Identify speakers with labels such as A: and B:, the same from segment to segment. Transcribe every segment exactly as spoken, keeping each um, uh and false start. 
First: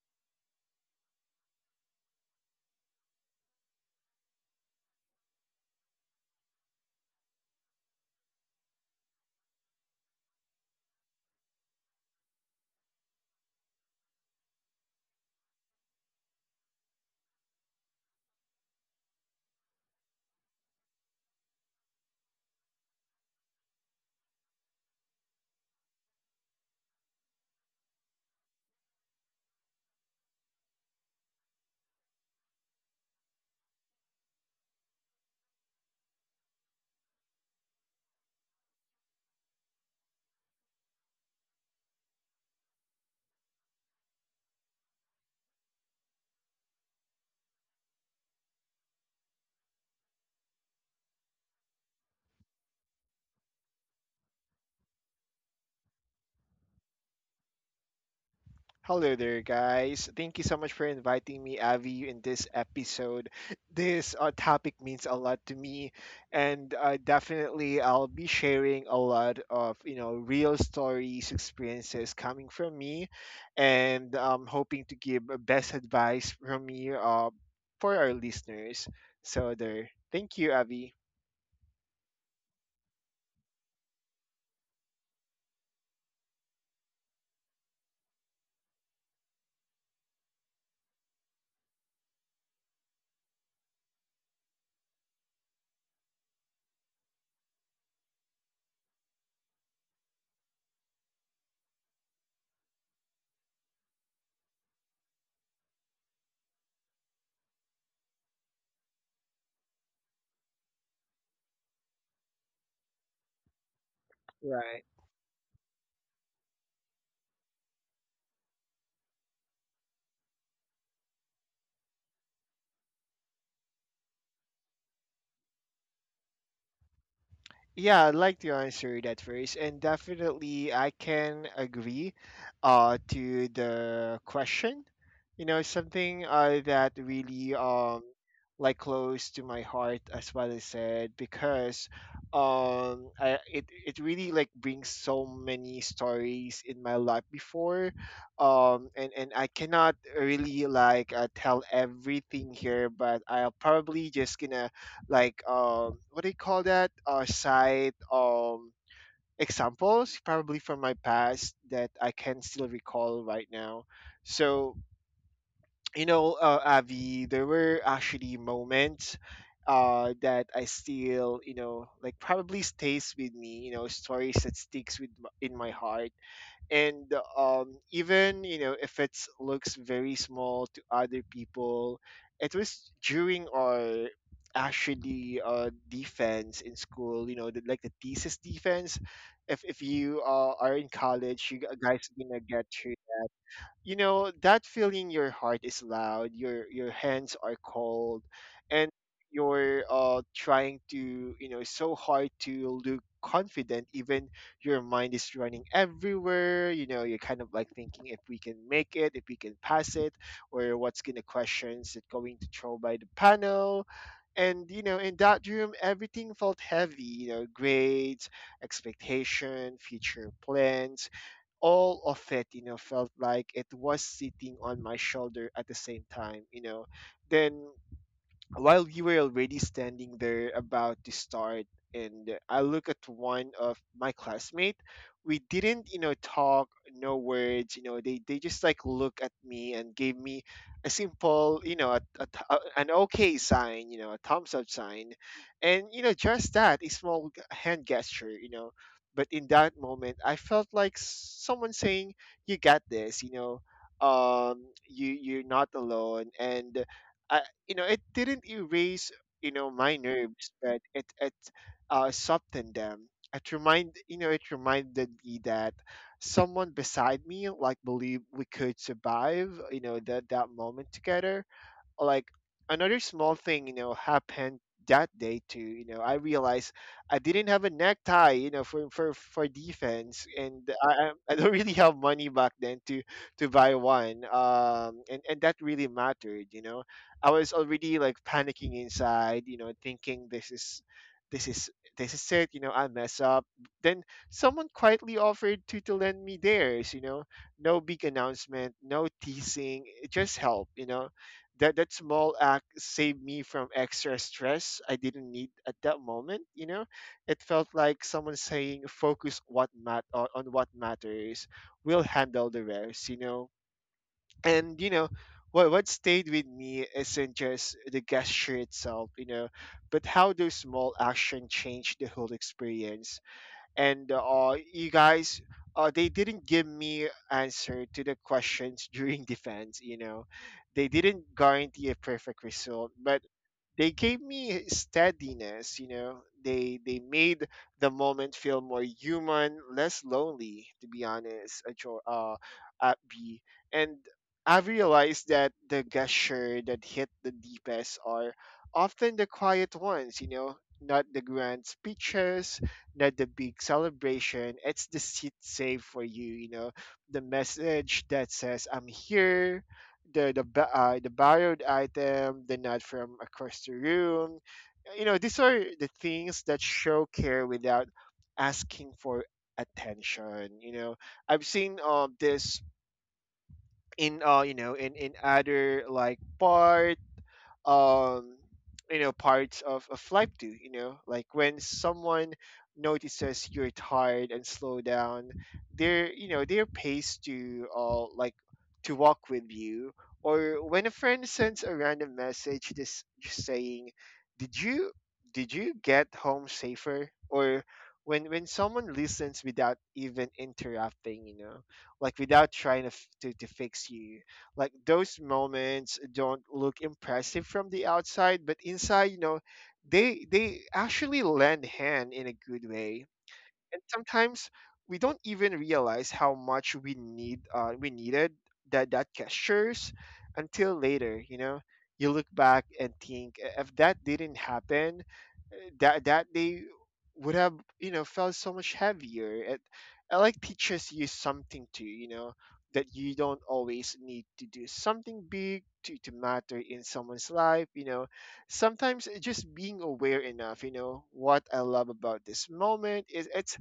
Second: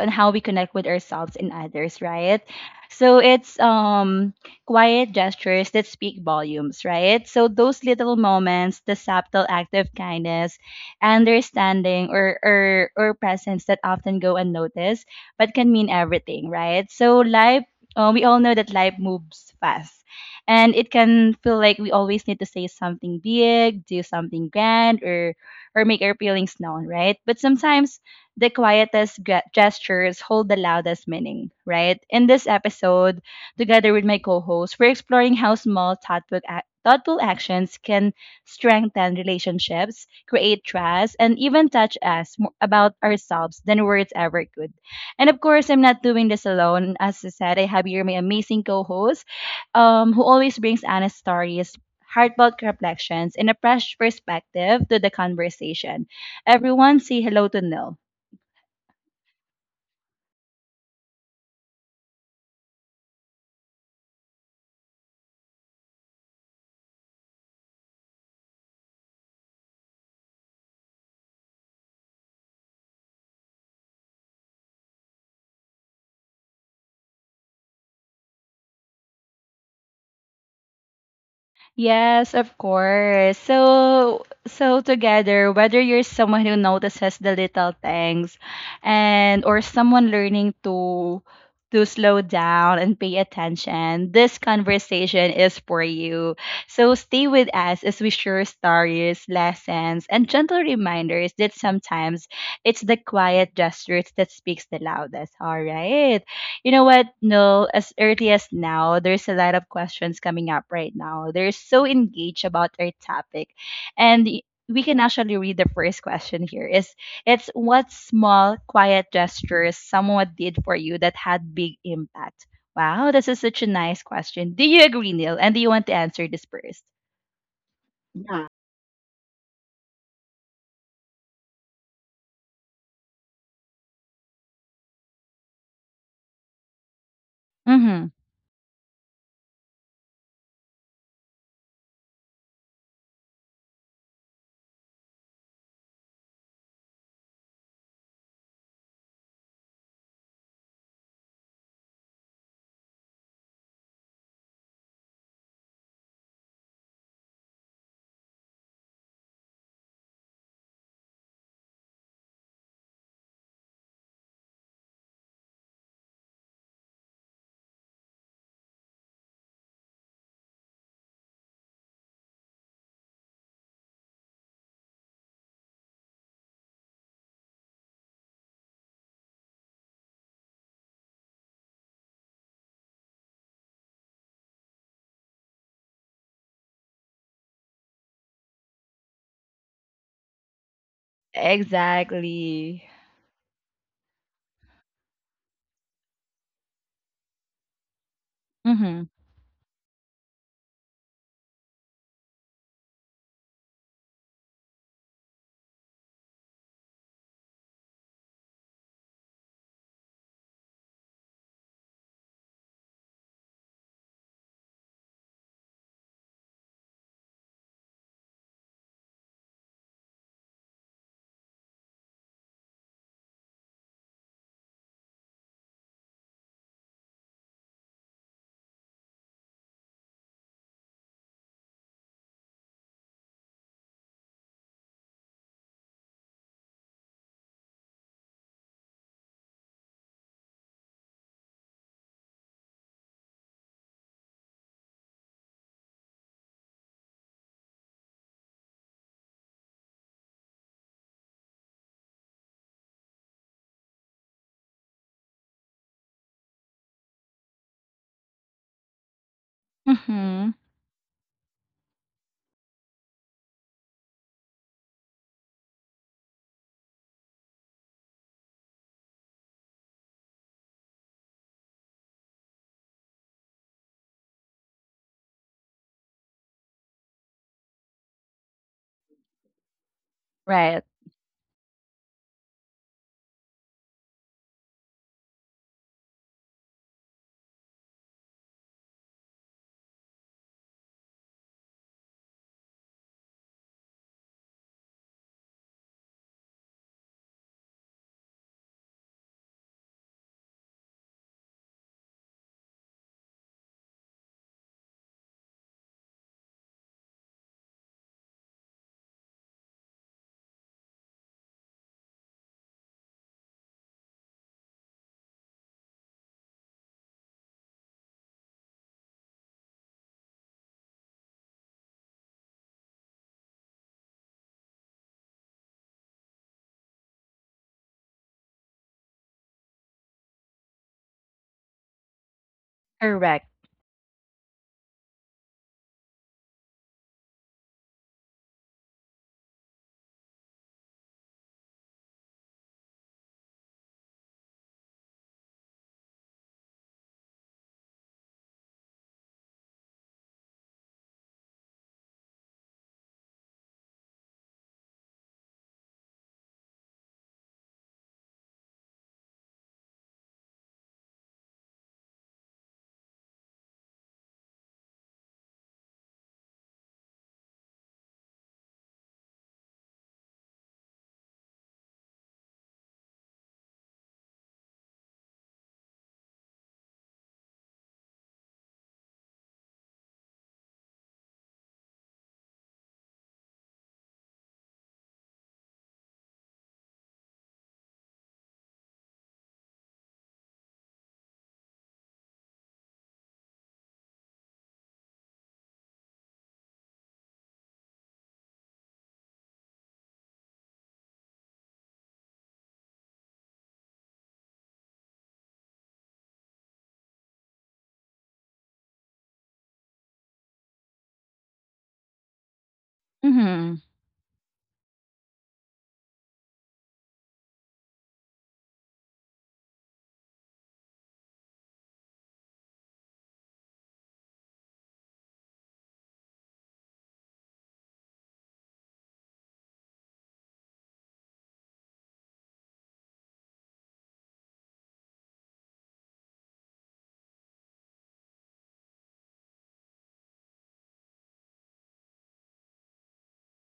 A: on how we connect with ourselves and others, right? So it's um quiet gestures that speak volumes, right? So those little moments, the subtle act of kindness, understanding or or or presence that often go unnoticed but can mean everything, right? So life uh, we all know that life moves fast, and it can feel like we always need to say something big, do something grand, or or make our feelings known, right? But sometimes the quietest ge- gestures hold the loudest meaning, right? In this episode, together with my co-host, we're exploring how small thoughtful, ac- thoughtful actions can strengthen relationships, create trust, and even touch us more about ourselves than words ever could. And of course, I'm not doing this alone. As I said, I have here my amazing co-host um, who always brings honest stories, heartfelt reflections, and a fresh perspective to the conversation. Everyone, say hello to Nil.
B: Hello there, guys. Thank you so much for inviting me, Avi, in this episode. This uh, topic means a lot to me, and uh, definitely I'll be sharing a lot of you know real stories, experiences coming from me, and um, hoping to give uh, best advice from me uh, for our listeners. So there. Thank you, Avi.
A: Yes, of course. So, so together, whether you're someone who notices the little things and or someone learning to to slow down and pay attention, this conversation is for you. So stay with us as we share stories, lessons, and gentle reminders that sometimes it's the quiet gestures that speaks the loudest. All right. You know what? No, as early as now, there's a lot of questions coming up right now. They're so engaged about our topic. And y- we
B: Right.
A: can actually read the first question here is it's what small quiet gestures someone did for you that had big impact. Wow, this is such a nice question. Do you agree, Neil? And do you want to answer this first?
B: Yeah, I'd like
A: Yeah.
B: to answer that first, and definitely I can agree uh, to the question. You know, something uh, that really um
A: Mm-hmm.
B: like close to my heart as what I said because um I it it really like brings so many stories in my life before um and and I cannot really like uh, tell everything here, but I'll probably just gonna like um what do you call that uh side um examples probably from my past that I can still recall right now. So you know uh, Avi, there were actually moments uh that I still you know like probably stays with me, you know stories that sticks with m- in my heart. And um, even you know if it looks very small to other people, it was during our actually uh, defense in school, you know the, like the thesis defense. if, if you uh, are in college, you g- guys are gonna get
A: Exactly.
B: your, you know that feeling. Your heart is loud, your your hands are cold, and
A: Mm-hmm.
B: you're uh trying to, you know so hard to look confident even your mind is running everywhere. You know, you're kind of like thinking if we can make it, if we can pass it, or what's gonna questions that going to throw by the panel. And you know, in that room everything felt heavy, you know, grades, expectation, future plans, all of it, you know, felt like it was sitting on my shoulder at the same time, you know. Then while you were already standing there about to start, and I look at one of my classmate, we didn't, you know, talk. No words. You know, they, they just like look at me and gave me a simple, you know, a, a th- a- an okay sign, you know, a thumbs up sign. And you know, just that a small g- hand gesture, you know, but in that moment I felt like s- someone saying, "You got this. You know, um you you're not alone." And you know, it didn't erase, you know, my
A: Mm-hmm.
B: nerves, but it it uh softened them. It remind, you know, it reminded me that someone beside me like believed we could survive, you know, that that moment together. Like another small thing, you know, happened that day too. You know, I realized I didn't have a necktie, you know, for for for defense, and
A: Right.
B: I I I don't really have money back then to to buy one. um and and that really mattered, you know. I was already like panicking inside, you know, thinking, "This is, this is, this is it. You know, I mess up." Then someone quietly offered to to lend me theirs, you know, no big announcement, no teasing, it just help, you know. That that small act saved me from extra stress I didn't need at that moment. You know, it felt like someone saying, "Focus what mat on, on what matters. We'll handle the rest." You know, and you know. What, what stayed with me isn't just the gesture itself, you know, but how those small action changed the whole experience. And uh, you guys, uh, they didn't give me answer to the questions during defense. You know, they didn't guarantee a perfect result, but
A: Correct.
B: they gave me steadiness, you know. they they made the moment feel more human, less lonely, to be honest, at your uh at and I realized that the gesture that hit the deepest are often the quiet ones. You know, not the grand speeches, not the big celebration, it's the seat safe for you, you know, the message that says I'm here, the the ba- uh, the borrowed item, the nod from across the room. You know, these are the things that show care without asking for attention. You know, I've seen um this in uh you know, in in other like bars, um you know, parts of, of life. Do you know, like when someone notices you're tired and slow down their, you know, their pace to uh like to walk with you, or when a friend sends a random message this just saying, "Did you, did you get home safer?" or when when someone listens without even interrupting, you know, like without trying to, f- to, to fix you. Like those moments don't look impressive from the outside, but inside, you know, they they actually lend hand in a good way.
A: Mm-hmm.
B: And sometimes we don't even realize how much we need uh, we needed that that gestures until later, you know. You look back and think, "I- "if that didn't happen uh, that that day would have, you know, felt so much heavier." it, it like teaches you something too, you know, that you don't always need to do something big to, to matter in someone's life, you know. Sometimes it just being aware enough. You know what I love about this moment is it's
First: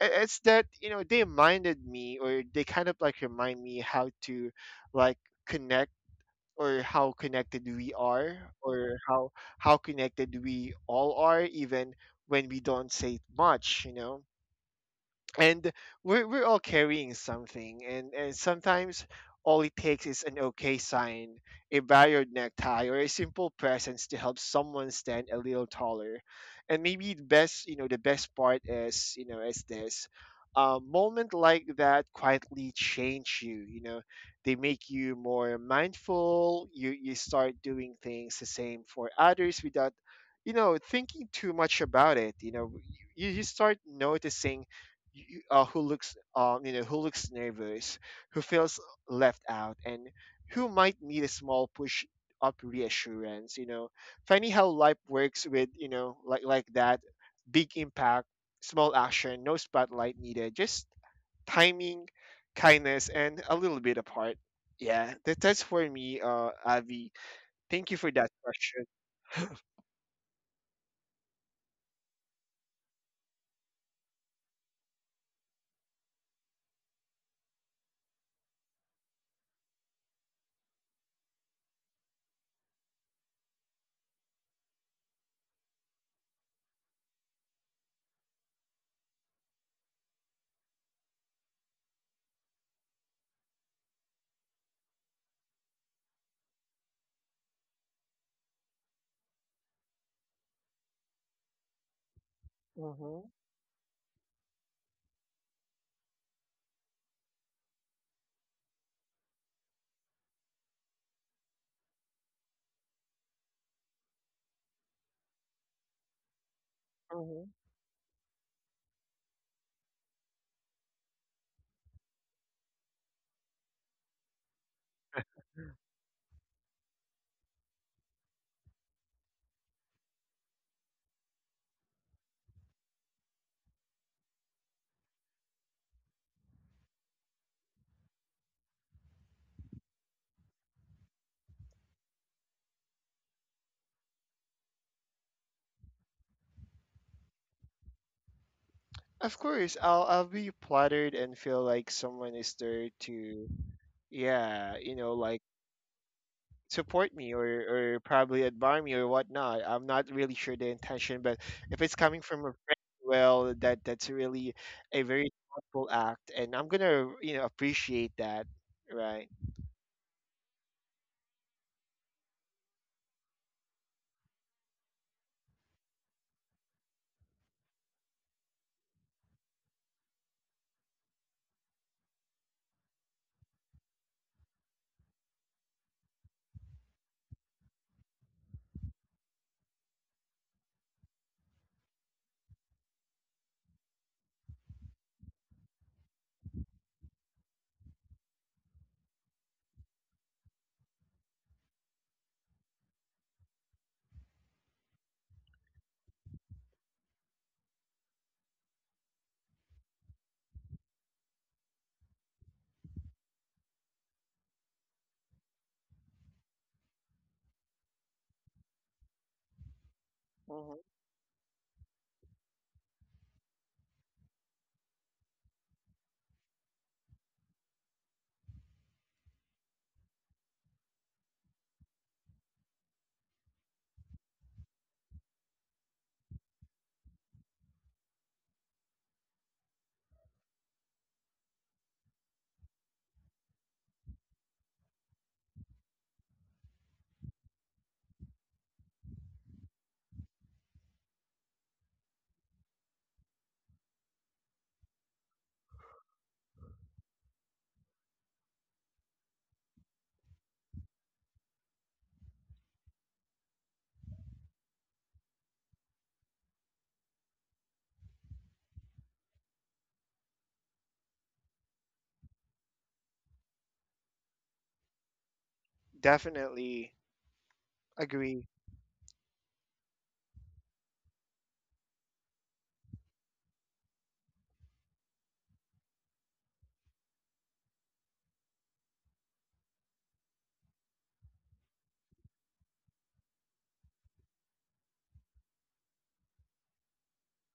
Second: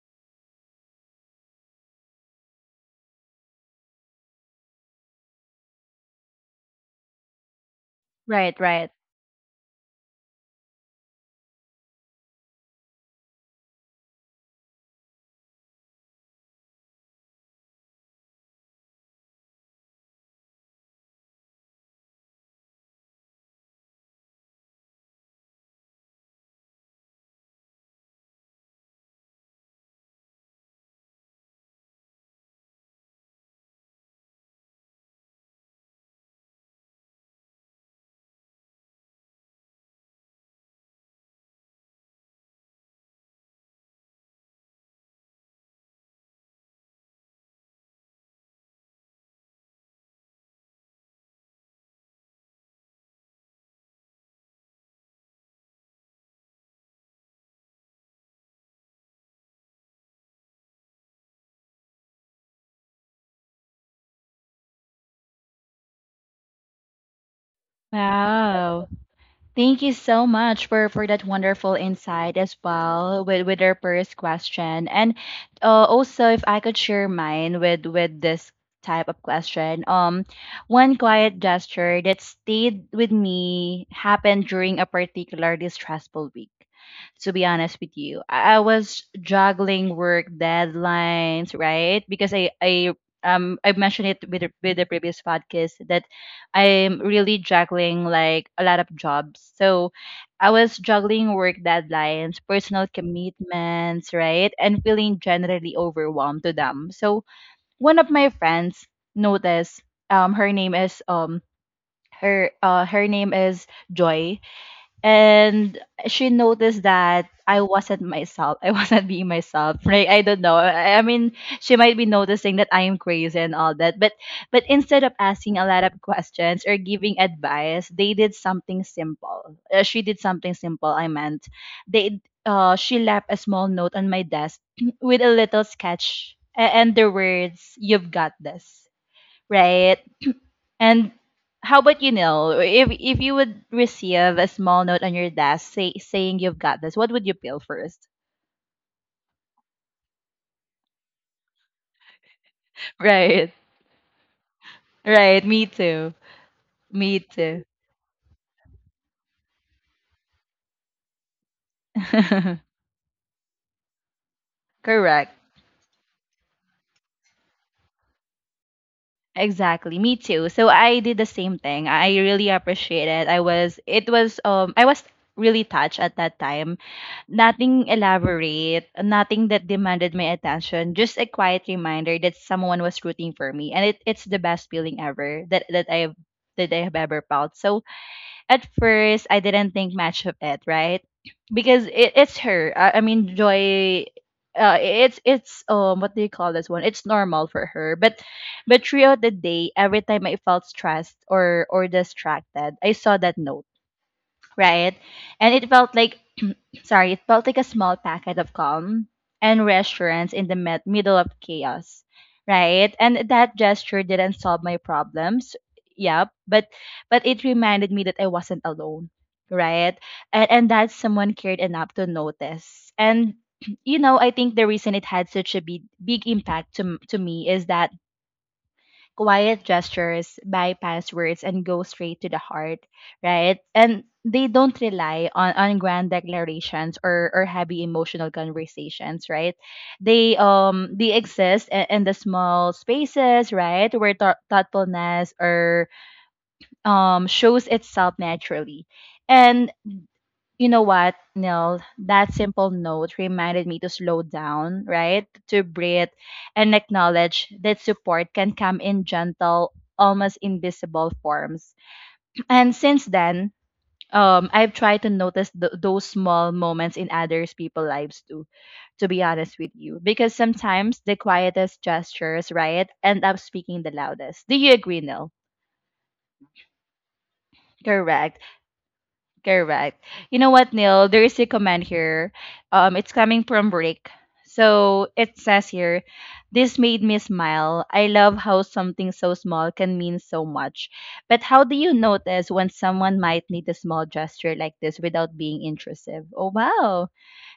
B: i- it's that, you know, they reminded me, or they kind of like remind me, how to like connect, or how connected we are,
A: Right, right.
B: or how how connected we all are even when we don't say much, you know. And we're, we're all carrying something, and and sometimes all it takes is an okay sign, a barrier necktie, or a simple presence to help someone stand a little taller. And maybe the best, you know, the best part is, you know, is this: a moment like that quietly change you, you know. They make you more mindful, you you start doing things the same for others without, you know, thinking too much about it, you know. You, you start noticing y- uh, who looks um, you know, who looks nervous, who feels left out, and who might need a small push up reassurance. You know, funny how life works with, you know, like like that, big impact, small action, no spotlight needed, just timing, kindness, and a little bit of heart. Yeah, that, that's for me, uh, Avi. Thank you for that question.
A: Wow. Thank you so much for, for that wonderful insight as well with, with our first question. And uh, also, if I could share mine with, with this type of question, um, one quiet gesture that stayed with me happened during a particularly stressful week. To be honest with you, I, I was juggling work deadlines, right? Because I, I um I mentioned it with the- with the previous podcast that I'm really juggling like a lot of jobs. So I was juggling work deadlines, personal
B: Hmm.
A: commitments, right? And feeling generally overwhelmed to them. So one of my friends noticed. Um her name is um her uh her name is Joy, and she noticed that
B: Hmm.
A: I wasn't myself. I wasn't being myself. Right? I don't know. I, I mean, she might be noticing that I am crazy and all that. But but instead of asking a lot of questions or giving advice, they did something simple. Uh, she did something simple. I meant they. Uh, she left a small note on my desk with a little sketch a- and the words "You've got this." Right? And how about you, Neil? If if you would receive a small note on your desk say, saying you've got this, what would you peel first?
B: Of course, I'll I'll be flattered and feel like someone is there to,
A: Right.
B: yeah, you know, like
A: Right. Me too.
B: support
A: Me
B: me,
A: too.
B: or or probably admire me or whatnot. I'm not really sure the intention, but if it's coming from a friend, well, that that's really a very
A: Correct.
B: thoughtful act, and I'm gonna, you know, appreciate that, right?
A: Exactly. Me too. So I did the same thing. I really appreciate it. I was it was um I was really touched at that time. Nothing elaborate, nothing that demanded my attention, just a quiet reminder that someone was rooting for me. And it, it's the best feeling ever that, that I've that I have ever felt. So at first I didn't think much of it, right? Because it, it's her. I, I mean Joy uh, it's it's um what do you call this one? It's normal for her. But but throughout the day, every time I felt stressed or or distracted, I saw that note, right? And it felt like. Sorry, it felt like a small packet of calm and reassurance in the med- middle of chaos, right? And that gesture didn't solve my problems. Yep, but but it reminded me that I wasn't alone, right? And and
B: Hmm.
A: that someone cared enough to notice. And you know, I think the reason it had such a big big impact to m- to me is that quiet gestures, bypass words, and go straight to the heart, right? And they don't rely on, on grand declarations or, or heavy emotional conversations, right? They um they exist in, in the small spaces, right, where thou- thoughtfulness or um shows itself naturally. And you know what, Nil? That simple note reminded me to slow down, right? To breathe and acknowledge that support can come in gentle, almost invisible forms. And since then, um, I've tried to notice th- those small moments in others' people's lives too, to be honest with you. Because sometimes the quietest gestures, right, end up speaking the loudest. Do you agree, Nil?
B: Definitely
A: Correct.
B: agree.
A: Correct. You know what, Neil? There is a comment here. Um, it's coming from Rick. So it says here, this made me smile. I love how something so small can mean so much. But how do you notice when someone might need a small gesture like this without being intrusive? Oh wow.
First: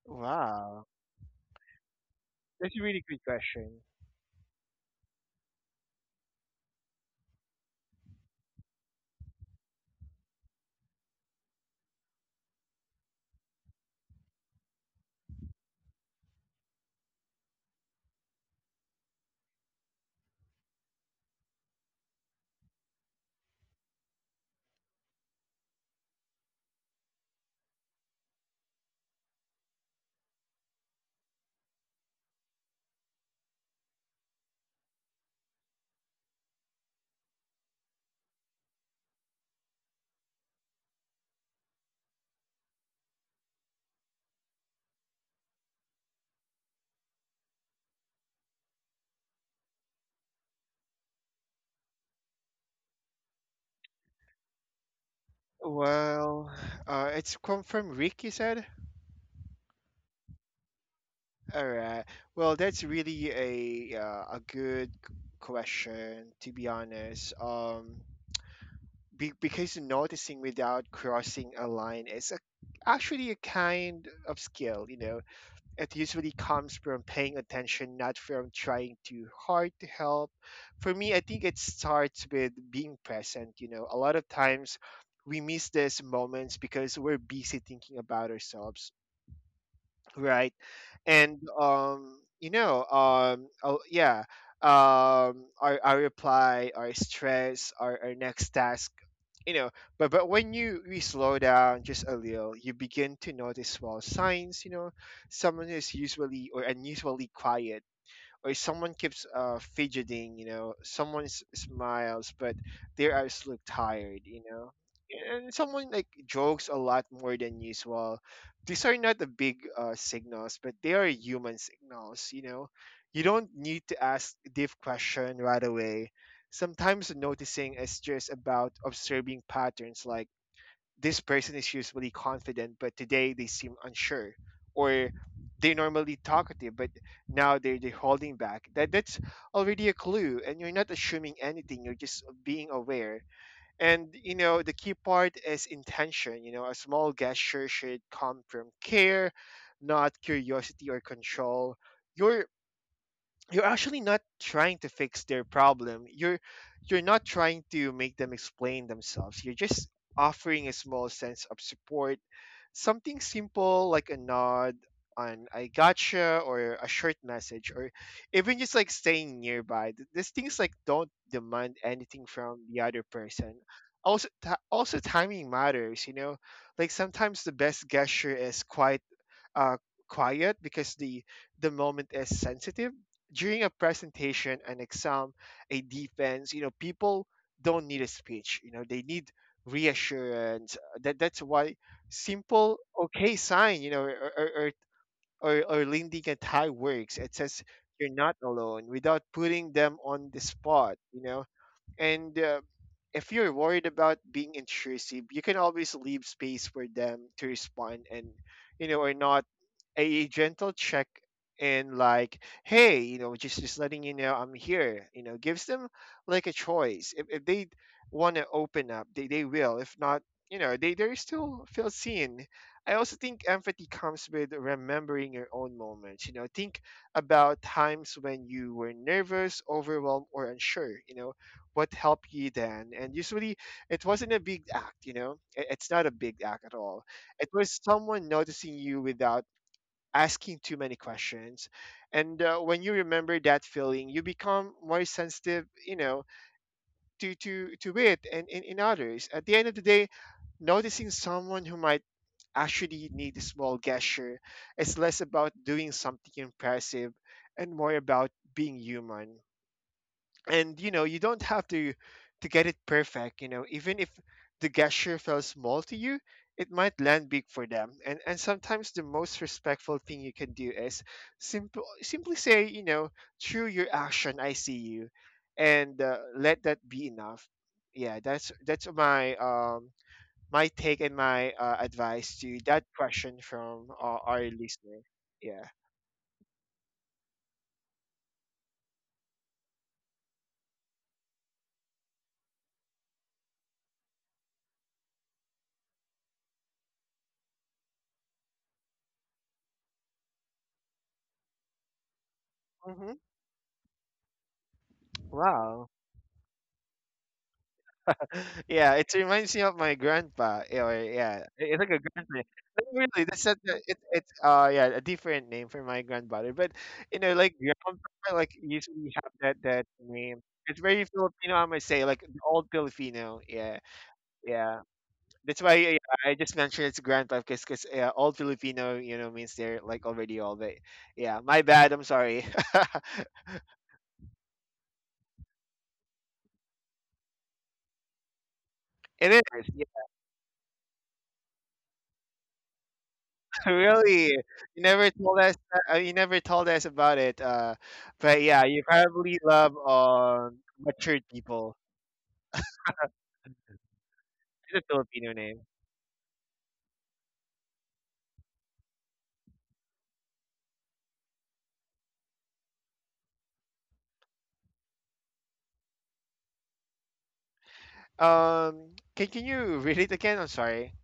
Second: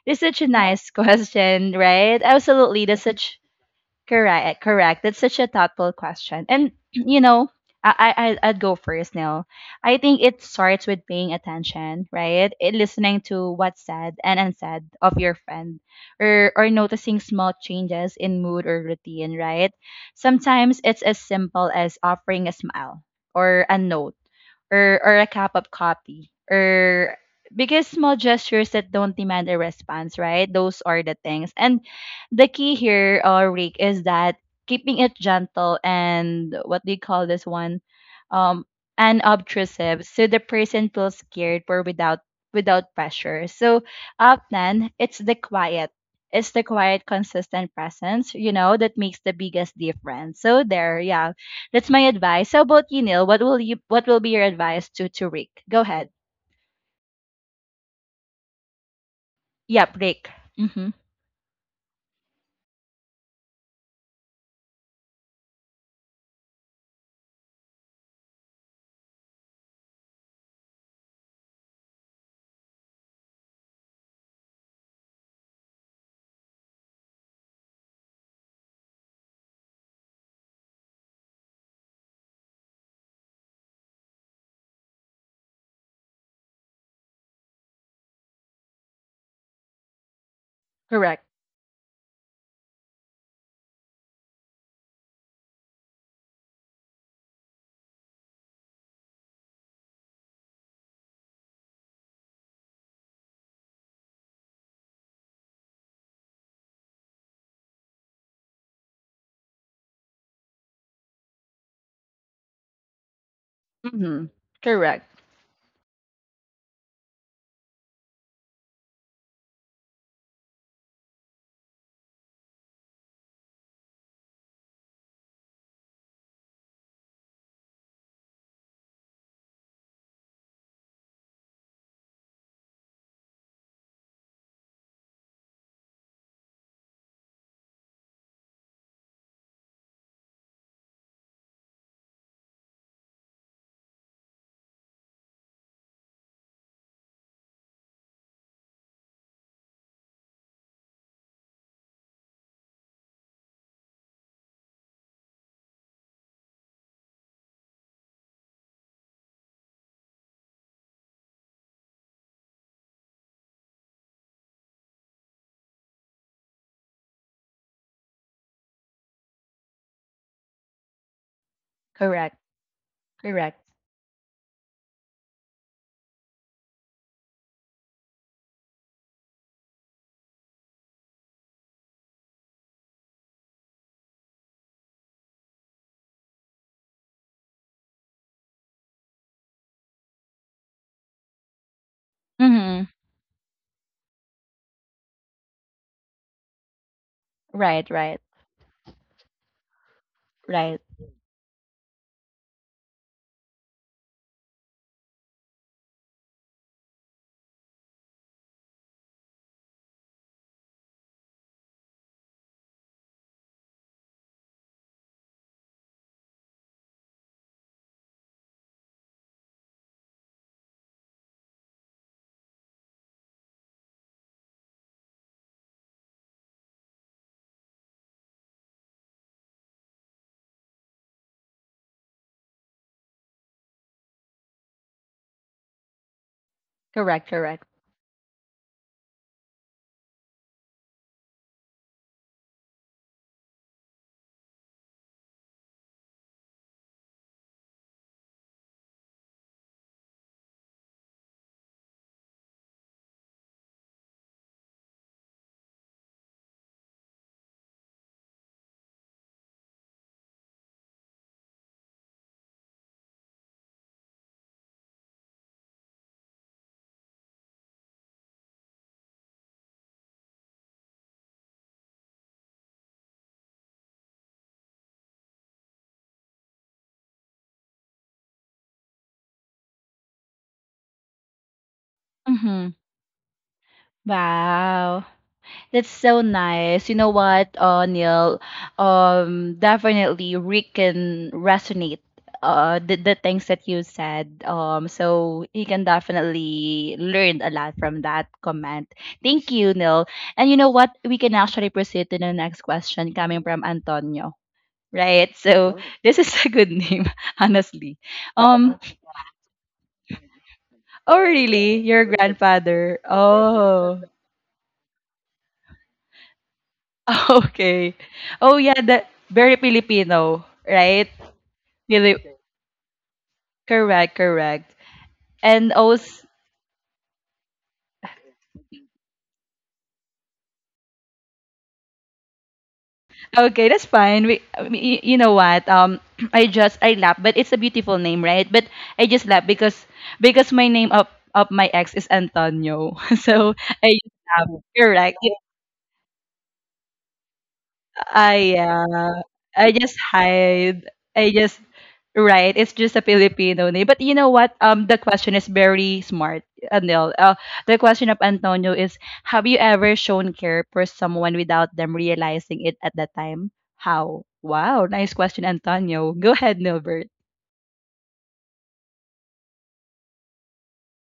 A: This is such a
B: Wow,
A: nice question, right?
B: that's a
A: Absolutely. That's
B: really good
A: such.
B: question.
A: Correct, correct. That's such a thoughtful question. And you know, I, I I- I'd go first now. I think it starts with paying attention, right? It, listening to what's said and unsaid of your friend, or or noticing small changes in mood or routine, right? Sometimes it's as simple as offering a smile or a note or or a cup of coffee or because small gestures that don't demand a response, right? Those are the things. And the key here, uh, Rick, is that keeping it gentle and what do you call this one? Um, unobtrusive, so the person feels scared or without without pressure. So often it's the quiet. It's the quiet, consistent presence, you know, that makes the biggest difference. So there, yeah, that's my advice. How about you, Neil? What will you? What will be your advice to to Rick? Go ahead.
B: Well, uh, it's come from Rick, you said?
A: Yep, Rick. Mm-hmm.
B: All right. Well, that's really a uh, a good question, to be honest. Um, be, because noticing without crossing a line is a, actually a kind of skill, you know. It usually comes from paying attention, not from trying too hard to help. For me, I think it starts with being present. You know, a lot of times we miss these moments because we're busy thinking about ourselves, right?
A: Correct.
B: And um you know um oh yeah, um our, our reply, our stress, our, our next task, you know. but but when you we slow down just a little, you begin to notice small signs, you know. Someone is usually or unusually quiet, or someone keeps uh, fidgeting, you know, someone s- smiles but their eyes look tired,
A: Mm-hmm.
B: you know,
A: Correct.
B: and someone like jokes a lot more than usual. These are not the big uh, signals, but they are human signals, you know. You don't need to ask deep question right away. Sometimes noticing is just about observing patterns, like this person is usually confident, but today they seem unsure, or they're normally talkative, but now they're, they're holding back. That that's already a clue, and you're not assuming anything. You're just being aware. And you know the key part is intention. You know, a small gesture should come from care, not curiosity or control. Your you're actually not trying to fix their problem, you're you're not trying to make them explain themselves, you're just offering a small sense of support, something simple like a nod, an I gotcha, or a short message, or even just like staying nearby. Th- these things like don't demand anything
A: Correct.
B: from the other person.
A: Correct.
B: Also ti- also timing matters, you know, like sometimes the best gesture is quiet, uh, quiet because the the moment is sensitive. During a presentation, an exam, a defense, you know, people don't need a speech, you know, they need reassurance. That that's why simple
A: Mm-hmm.
B: okay sign, you know, or or, or or or leaning at high works. It says
A: Right,
B: you're
A: right,
B: not alone without putting them on the
A: right.
B: spot, you know. And uh, If you're worried about being intrusive, you can always leave space for them to respond, and you know, or not. A gentle check and like, hey, you know, just just letting you know I'm here, you know, gives them like a choice. If, if they want to open up, they, they will. If not, you know, they they still feel seen. I also think empathy comes with remembering your own moments, you know. Think about times when you were nervous, overwhelmed, or unsure, you know, what helped you then. And usually it wasn't a big act, you know. It- it's not a big act at all.
A: Correct,
B: It
A: correct.
B: was someone noticing you without asking too many questions. And uh, When you remember that feeling, you become more sensitive, you know, to to to it and in, in others. At the end of the day, noticing someone who might actually need a small gesture is less about doing something impressive and more about being human. And you know, you don't have to to get it perfect, you know. Even if the gesture felt small to you, it might land big for them. And and sometimes the most respectful thing you can do is simple simply say, you know, through your action, I see you. And uh, Let that be enough. Yeah, that's that's my um my take and my uh, advice to
A: Mm-hmm.
B: that question from uh, our listener.
A: Wow.
B: Yeah.
A: That's so nice. You know what, uh, Neil? Um, definitely we can resonate uh the, the things that you said. Um, so he can definitely learn a lot from that comment. Thank you, Neil. And you know what? We can actually proceed to the next
B: Mm-hmm.
A: question coming from Antonio. Right. So. Oh,
B: Wow.
A: this is a good name, honestly. Um,
B: Yeah, it reminds me of my grandpa. Yeah, or-
A: Oh,
B: yeah, it-
A: really?
B: it's like a
A: Your
B: grandpa. But
A: grandfather?
B: really, that's such a it.
A: Oh,
B: It's uh yeah a different name for my grandfather. But you know, like
A: okay.
B: grandpa, like
A: Oh, yeah, that
B: usually have
A: very
B: that that name.
A: Filipino,
B: It's very
A: right?
B: Filipino. I must say, like
A: Fili-
B: the old Filipino. Yeah,
A: Correct, correct.
B: yeah. That's
A: And
B: why, yeah,
A: also,
B: I just mentioned it's grandpa because because yeah, old Filipino, you know, means they're like already old. But yeah, my bad. I'm sorry.
A: okay, that's fine. We, y- you know what? Um, I just I laugh, but it's a beautiful name, right? But I just
B: It is.
A: laugh because because my name of of my ex is Antonio, so I just
B: Really?
A: laugh.
B: You never
A: Correct.
B: told us. Uh, you never told us about it. Uh, but
A: I
B: yeah, you
A: uh,
B: probably love
A: I just
B: um
A: hide.
B: matured
A: I just
B: people.
A: right. It's just a Filipino name. But you know what?
B: It's a
A: Um, the
B: Filipino
A: question is
B: name.
A: very smart, Anil. Uh, the question of Antonio is: have you ever shown care for someone without them realizing it at that time? How? Wow, nice question, Antonio. Go ahead, Nilbert.
B: Um, can can you read it again? I'm sorry.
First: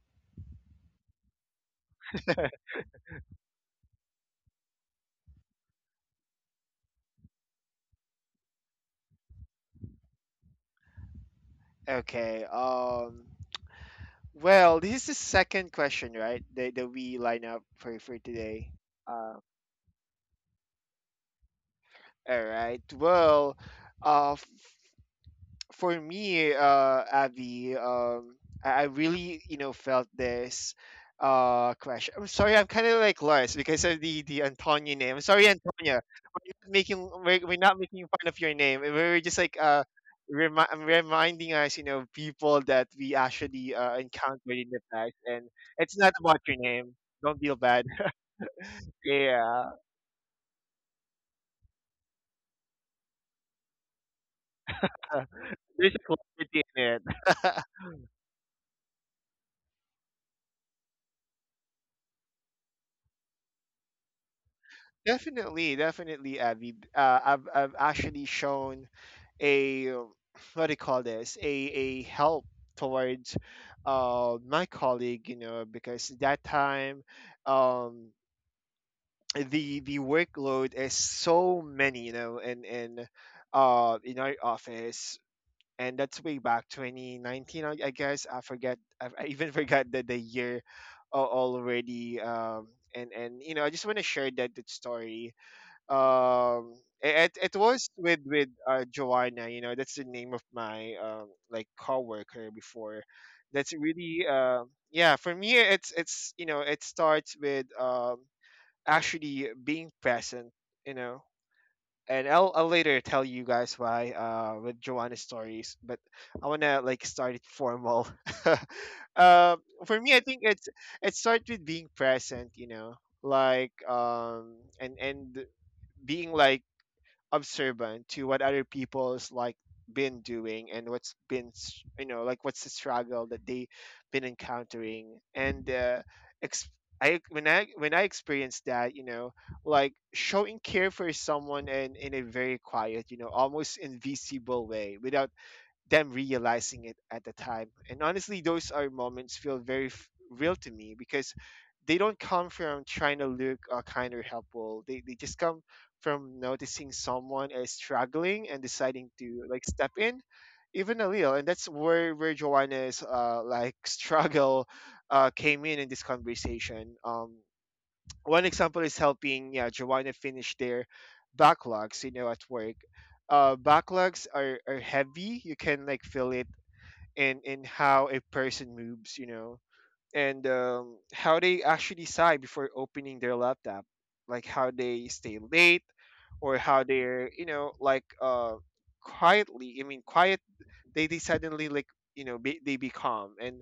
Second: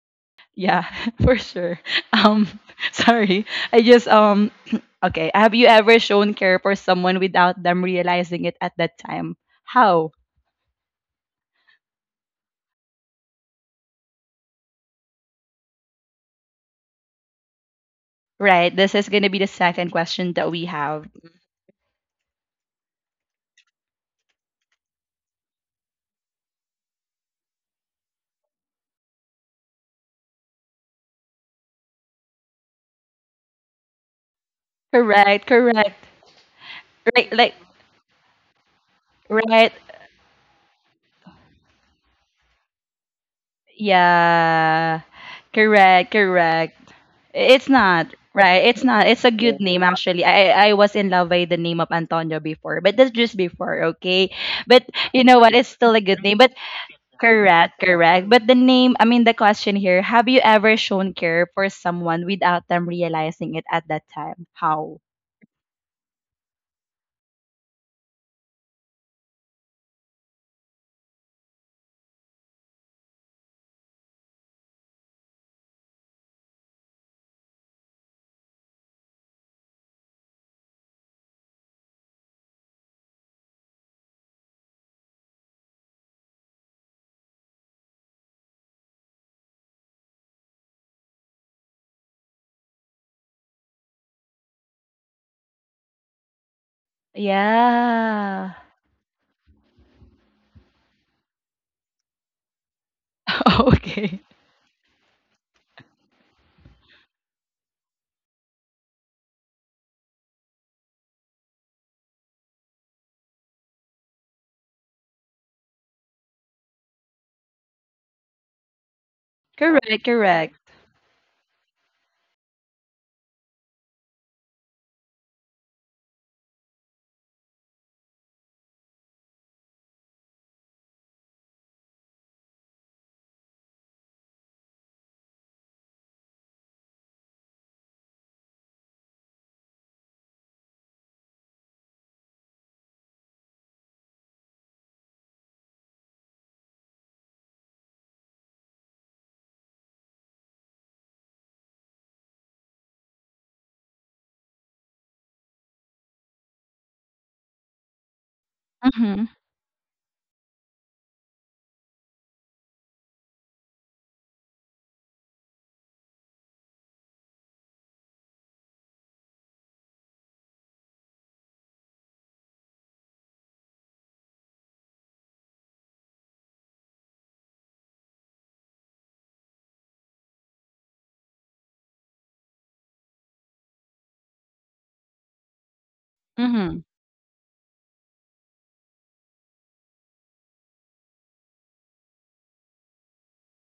A: Yeah, for sure. Um, sorry. I just um. Okay. Have you ever shown care for someone without them realizing it at that time? How?
B: Okay. Um. Well, this is the second question, right? That that we line up for for today.
A: Right. This is gonna
B: Uh,
A: be the second question that we have.
B: all right. Well, uh, for me, uh, Abby, um, I I really, you know, felt this uh crash. I'm sorry, I'm kind of like lost because of the the Antonia name. I'm
A: Correct,
B: sorry,
A: correct.
B: Antonia. We're not making
A: Right,
B: we're,
A: like
B: we're not making fun of your name. We are just like
A: right.
B: uh remi- reminding us, you know, people that we actually uh, encountered in the
A: Yeah.
B: past, and it's
A: Correct,
B: not about your
A: correct.
B: name. Don't feel
A: It's
B: bad.
A: not. Right. It's not. It's a. Yeah, good
B: Yeah,
A: name actually. I I was in love with the name of Antonio before, but that's just before, okay? But you know what? It's still
B: there's a
A: a good name. But
B: quality in it.
A: correct, correct. But the name, I mean the question here, have you ever shown care for someone without them realizing it at that time? How?
B: Definitely, definitely, Abby. Uh, I've I've actually shown a uh, what do you call this? A a help towards uh my colleague, you know, because that time um the the workload is so many, you know, in in uh in our office. And that's way back twenty nineteen, I, I guess. I forget. I, I even forgot the, the year al- already. Um, and and you know, I just want to share that, that story, um it it was with with
A: Yeah.
B: uh Joanna, you know, that's the name of my um like coworker before. That's
A: Okay.
B: really uh yeah, for me it's it's you know, it starts with um actually being present, you know. And I'll I'll later tell you guys why uh with Joanna's stories, but I wanna like start it formal. Um
A: Correct,
B: for me I think
A: correct.
B: it's it starts with being present, you know, like, um and and being like observant to what other people's like been doing and what's been s- you know, like what's the struggle that they been encountering. And uh, ex- I when I when I experienced that, you know, like showing care for someone and in in a very quiet, you know, almost invisible way without them realizing it at the time. And honestly, those are moments feel very f- real to me because they don't come from trying to look uh, kind or helpful. They they just come from noticing someone is struggling and deciding
A: Mm-hmm.
B: to like step in, even a little. And that's where where Joanna's uh like struggle uh came in in this conversation. Um, one example is helping, yeah, Joanna finish their backlogs, you know, at work. Uh backlogs are, are heavy. You can like feel it in in how a person moves, you know, and um, how they actually sigh before opening their laptop, like how they stay late or
A: Mm-hmm.
B: how they're, you know, like uh quietly I mean quiet they, they suddenly like you know be, they become. And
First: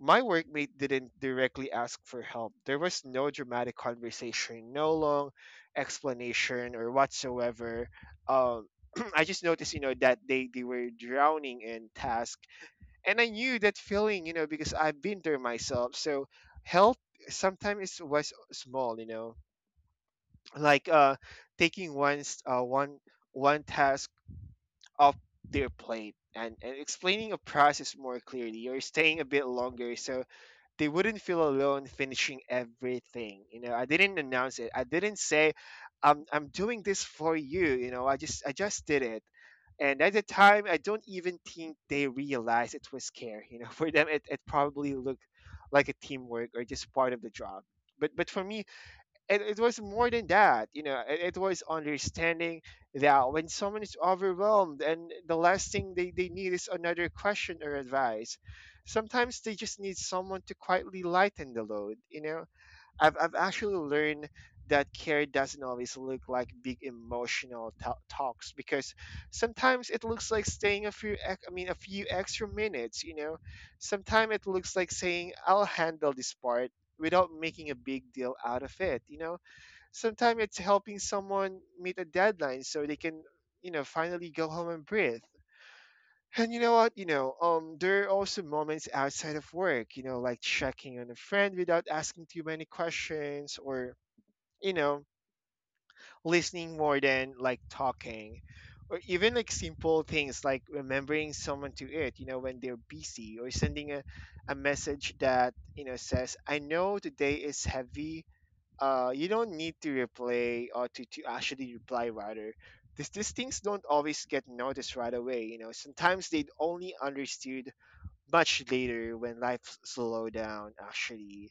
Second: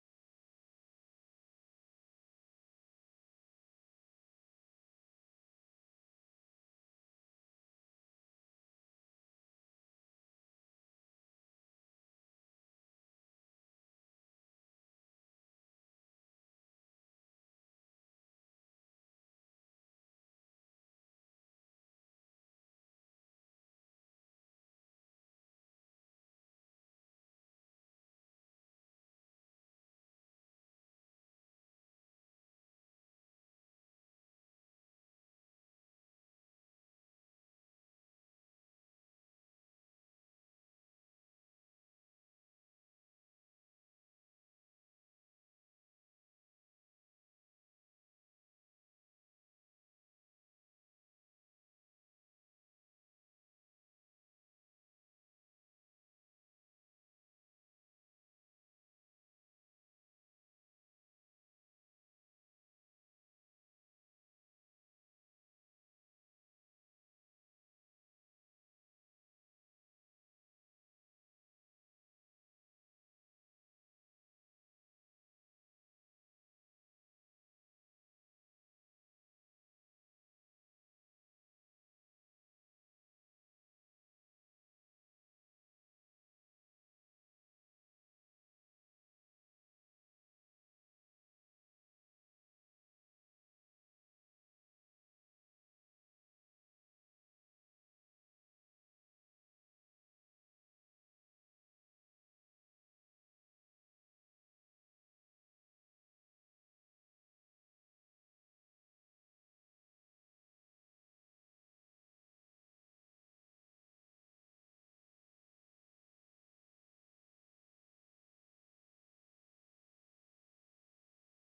B: my workmate didn't directly ask for help. There was no dramatic conversation, no long explanation or whatsoever. Um, I just noticed, you know, that they, they were drowning in task. And I knew that feeling, you know, because I've been there myself. So help sometimes was small, you know, like uh, taking one's, uh, one, one task off their plate, and, and explaining a process more clearly or staying a bit longer, so they wouldn't feel alone finishing everything. You know, I didn't announce it. I didn't say, "I'm I'm doing this for you." You know, I just I just did it. And at the time, I don't even think they realized it was care. You know, for them, it, it probably looked like a teamwork or just part of the job. But but for me, it, it was more than that. You know, it, it was understanding that when someone is overwhelmed, and the last thing they, they need is another question or advice. Sometimes they just need someone to quietly lighten the load, you know. i've, I've actually learned that care doesn't always look like big emotional ta- talks, because sometimes it looks like staying a few ex- I mean a few extra minutes, you know. Sometimes it looks like saying, I'll handle this part, without making a big deal out of it, you know. Sometimes it's helping someone meet a deadline so they can, you know, finally go home and breathe. And you know what? You know, um, there are also moments outside of work, you know, like checking on a friend without asking too many questions, or, you know, listening more than like talking. Or even like simple things like remembering someone to it, you know, when they're busy, or sending a, a message that, you know, says, I know today is heavy, uh you don't need to reply, or to, to actually reply rather, because these things don't always get noticed right away, you know. Sometimes they'd only understood much later when life slow down, actually.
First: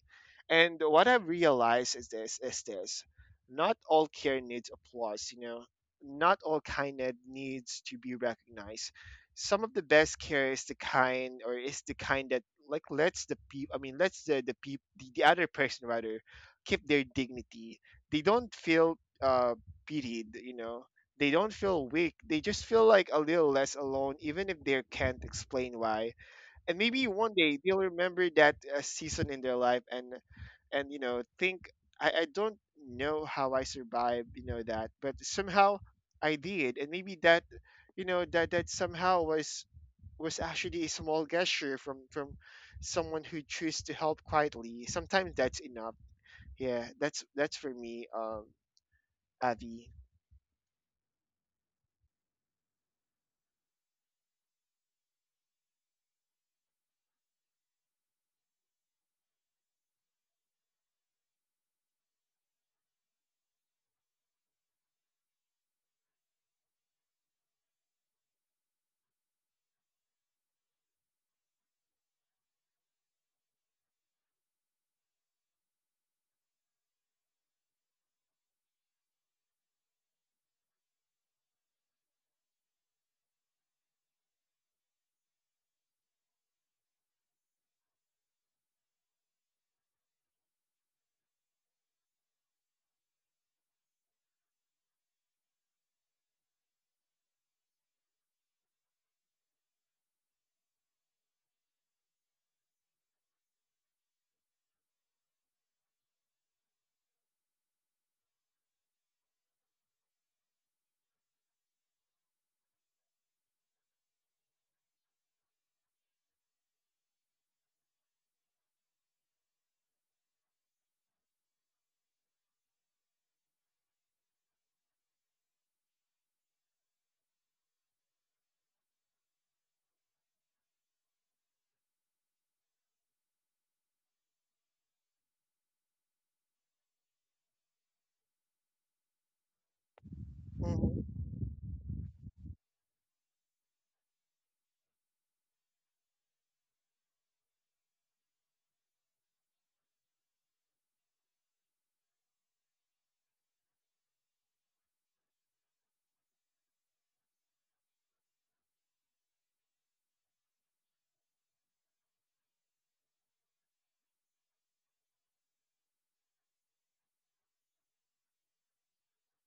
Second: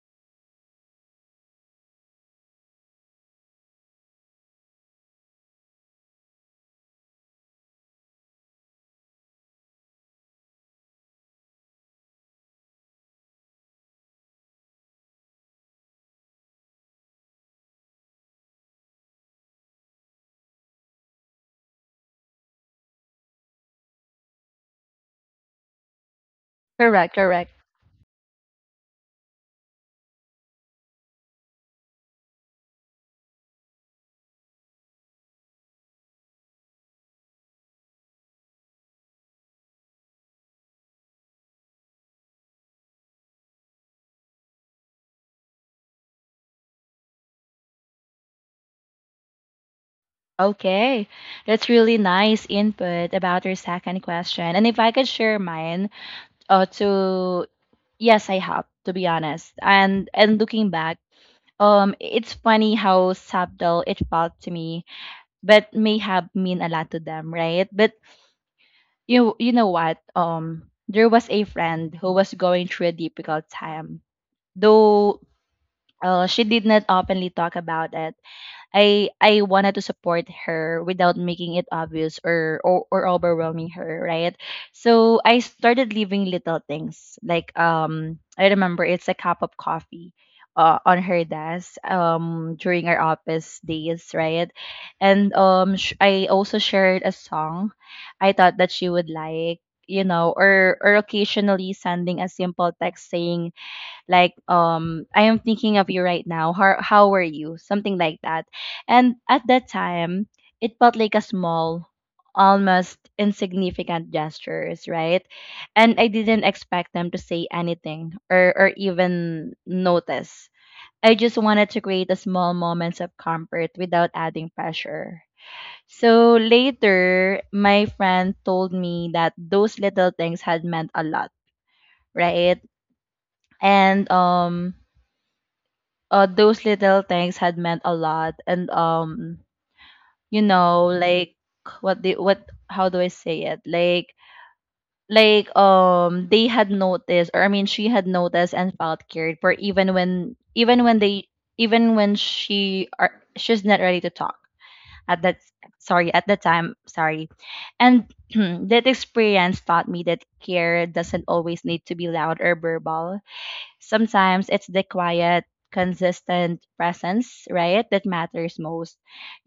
B: And what I've realized is this is this: not all care needs applause, you know. Not all kindness needs to be recognized. Some of the best care is the kind, or is the kind that like lets the people i mean lets the the people, the, the other person rather, keep their dignity. They don't feel uh pitied, you know. They don't feel weak. They just feel like a little less alone, even if they can't explain why. And maybe
A: Correct,
B: one
A: correct.
B: day they'll remember that uh, season in their life, and and you know think, I, I don't know how I survived, you know, that, but somehow I did. And maybe that you know that that somehow was was actually a small gesture from from someone who choose to help quietly. Sometimes that's enough. Yeah, that's that's for me, um Avi.
A: Okay. That's really nice input about your second question. And if I could share mine, uh to yes, I have, to be honest. And and looking back, um it's funny how subtle it felt to me, but may have mean a lot to them, right? But you you know what? Um there was a friend who was going through a difficult time. Though uh, she did not openly talk about it, I I wanted to support her without making it obvious or or, or overwhelming her, right? So I started leaving little things like um I remember it's a cup of coffee uh, on her desk um during our office days, right? And um sh- I also shared a song I thought that she would like, you know, or or occasionally sending a simple text saying, like um I am thinking of you right now, how how were you, something like that. And at that time it felt like a small, almost insignificant gestures, right? And I didn't expect them to say anything or or even notice. I just wanted to create a small moments of comfort without adding pressure. So later my friend told me that those little things had meant a lot, right? And um uh those little things had meant a lot. And um you know
B: Mhm.
A: like, what the what, how do I say it, like like um they had noticed, or I mean she had noticed and felt cared for even when even when they even when she are she's not ready to talk, at that sorry at that time, sorry. And that experience taught me that care doesn't always need to be loud or verbal. Sometimes it's the quiet, consistent presence, right, that matters most.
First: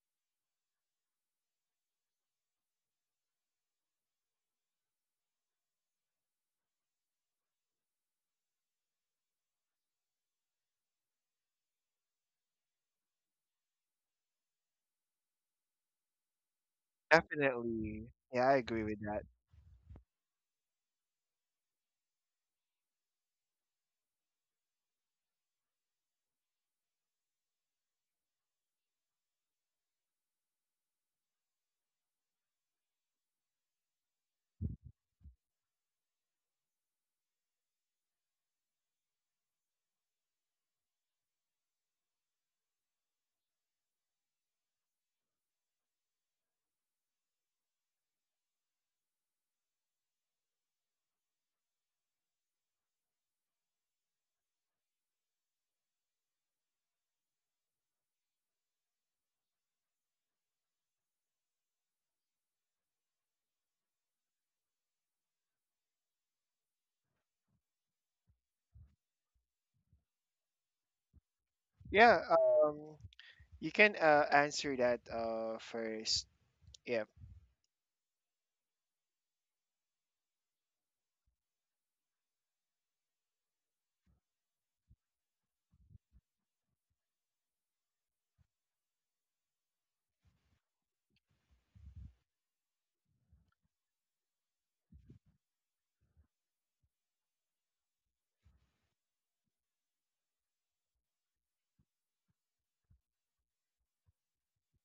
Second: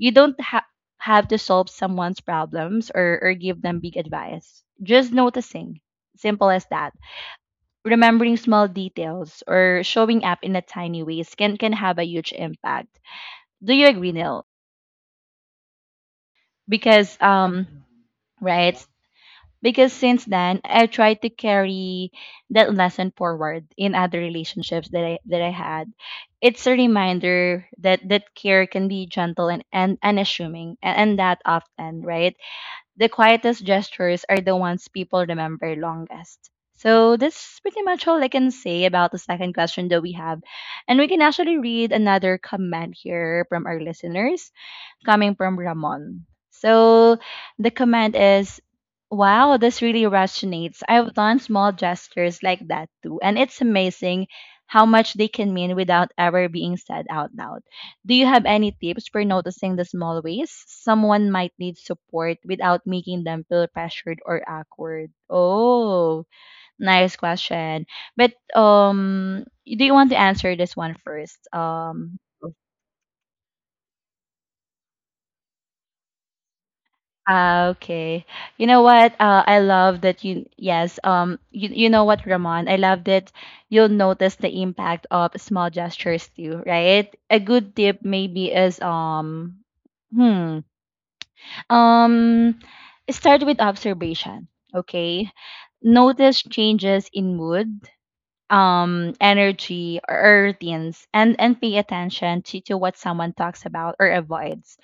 A: You don't ha- have to solve someone's problems, or, or give them big advice. Just noticing. Simple as that. Remembering small details or showing up in a tiny ways can, can have a huge impact. Do you agree, Neil? Because um
B: Definitely, yeah, I
A: Right.
B: agree with that.
A: Because since then, I tried to carry that lesson forward in other relationships that I that I had. It's a reminder that that care can be gentle and and unassuming, and, and that often, right? The quietest gestures are the ones people remember longest. So that's pretty much all I can say about the second question that we have, and we can actually read another comment here from our listeners coming from Ramon. So the comment is, wow, this really resonates. I've done small gestures like that too, and it's amazing how much they can mean without ever being said out loud. Do you have any tips for noticing the small ways someone might need support without making them feel pressured or awkward? Oh, nice question. But um, do you want to answer this one first, um,
B: Yeah, um you can uh, answer that uh first. Yeah.
A: Ah, okay. You know what? Uh, I love that you, yes, um, you, you know what, Ramon? I love that you'll notice the impact of small gestures too, right? A good tip maybe is, um, hmm, um, start with observation, okay? Notice changes in mood, um, energy, or routines, and and pay attention to, to what someone talks about or avoids.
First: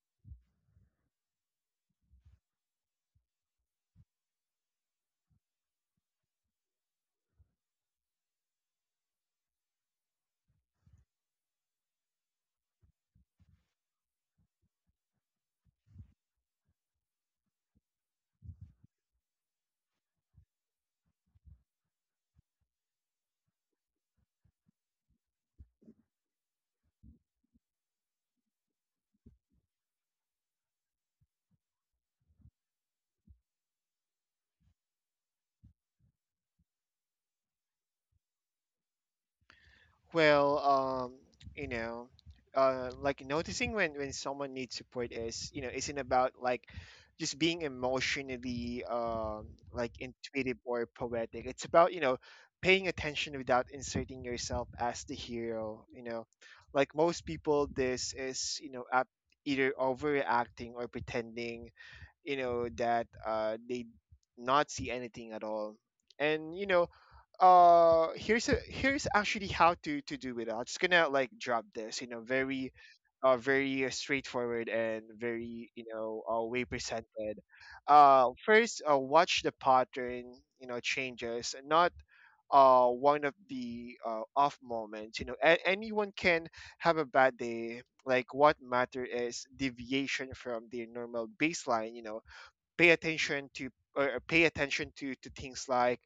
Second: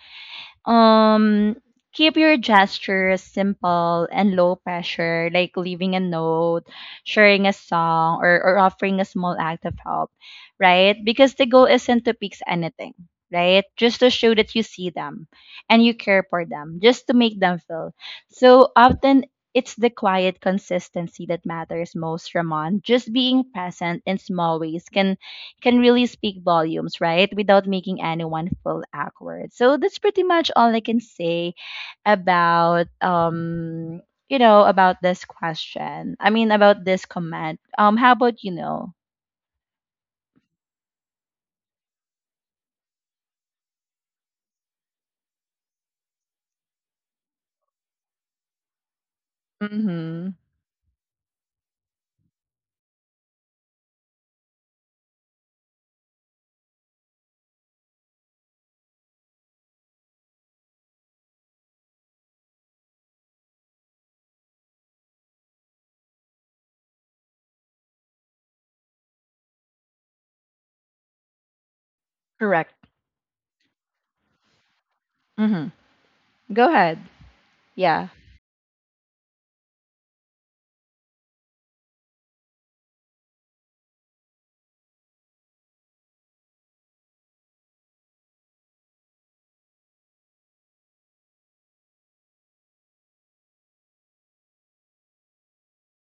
A: um, Keep your gestures simple and low pressure, like leaving a note, sharing a song, or, or offering a small act of help, right? Because the goal isn't to fix anything, right? Just to show that you see them and you care for them, just to make them feel. So often, it's the quiet consistency that matters most, Ramon. Just being present in small ways can can really speak volumes, right? Without making anyone feel awkward. So that's pretty much all I can say about um you know about this question. I mean about this comment. Um how about you know?
B: Well, um, you know, uh, like noticing when when someone needs support is, you know, isn't about like just being emotionally um like
A: Mhm.
B: intuitive or poetic. It's about, you know, paying attention without inserting yourself as the hero, you know. Like most people, this is, you know, up either overreacting or pretending, you know, that uh they not see anything at all. And you know, uh here's a here's actually how to to do it. I'm just gonna like drop this, you know,
A: Correct.
B: very uh very uh, straightforward and
A: Mhm.
B: very, you know, uh, way
A: Go ahead.
B: presented.
A: Yeah.
B: Uh first, uh, watch the pattern, you know, changes, not uh one of the uh, off moments, you know. A- anyone can have a bad day. Like what matter is deviation from their normal baseline, you know. Pay attention to, or pay attention to to things like,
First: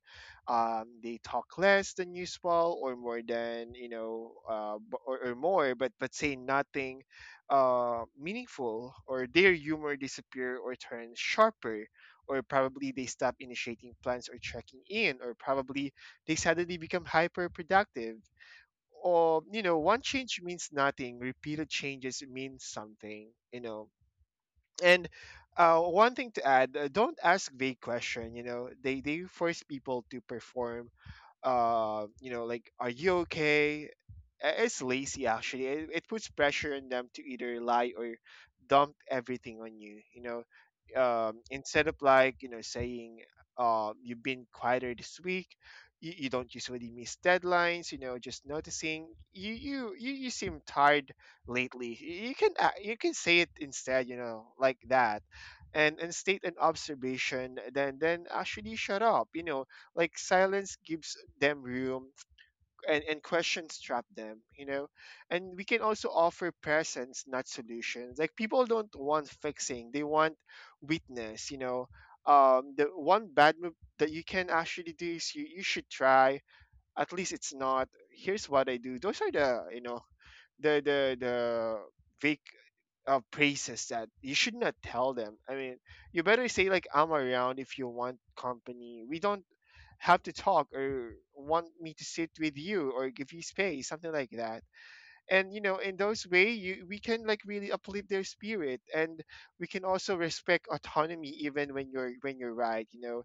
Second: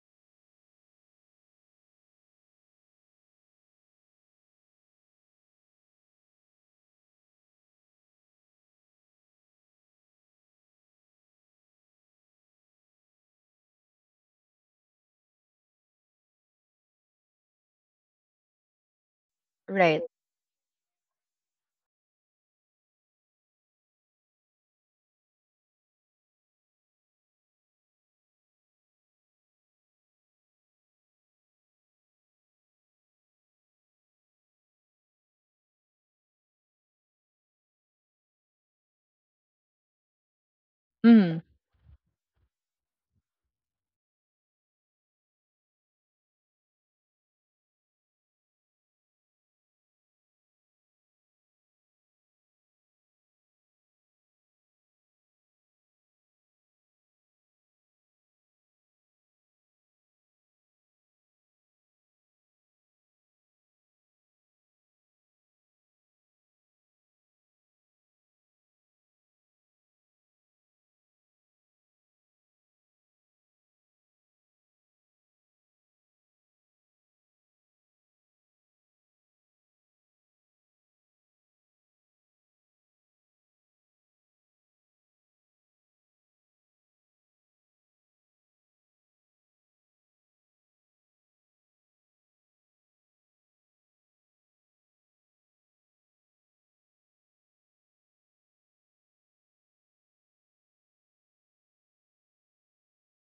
B: um, they talk less than usual or more than, you know, uh, b- or, or more but but say nothing uh, meaningful, or their humor disappear or turn sharper, or probably they stop initiating plans or checking in, or probably they suddenly become hyper productive. Or, you know, one
A: Right.
B: change means nothing, repeated changes mean something, you know. And uh, One thing to add, uh, don't ask vague question. You know, they they force people to perform. Uh, you know, like, are you okay? Uh, It's lazy actually. It, it puts pressure on them to either lie or dump everything on you. You know,
A: Mhm.
B: um, instead of like you know saying um, you've been quieter this week. You, you don't usually miss deadlines, you know just noticing you you you, you seem tired lately. Y- you can a- you can say it instead, you know like that, and and state an observation, then then actually shut up, you know like silence gives them room, and, and questions trap them, you know? And we can also offer presence, not solutions. Like people don't want fixing, they want witness, you know. Um, the one bad move that you can actually do is you, you should try. At least it's not. Here's what I do. Those are the you know the the the vague uh, praises that you should not tell them. I mean, you better say like, I'm around if you want company. We don't have to talk, or want me to sit with you, or give you space, something like that. And you know in those way, you we can like really uplift their spirit, and we can also respect autonomy even when you're when you're right, you know.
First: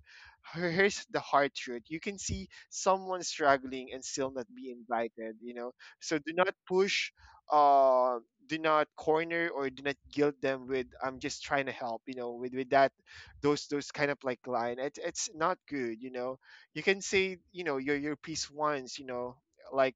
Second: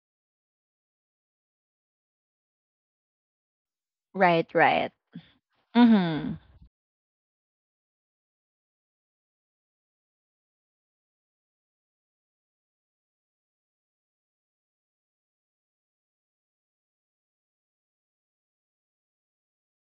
B: Here- here's the hard truth: you can see someone struggling and still
A: Right,
B: not be
A: right.
B: invited, you know. So do
A: Mhm.
B: not push, uh do not corner, or do not guilt them with, I'm just trying to help, you know, with with that those those kind of like line. It, it's not good, you know. You can say, you know, your your piece once, you know, like.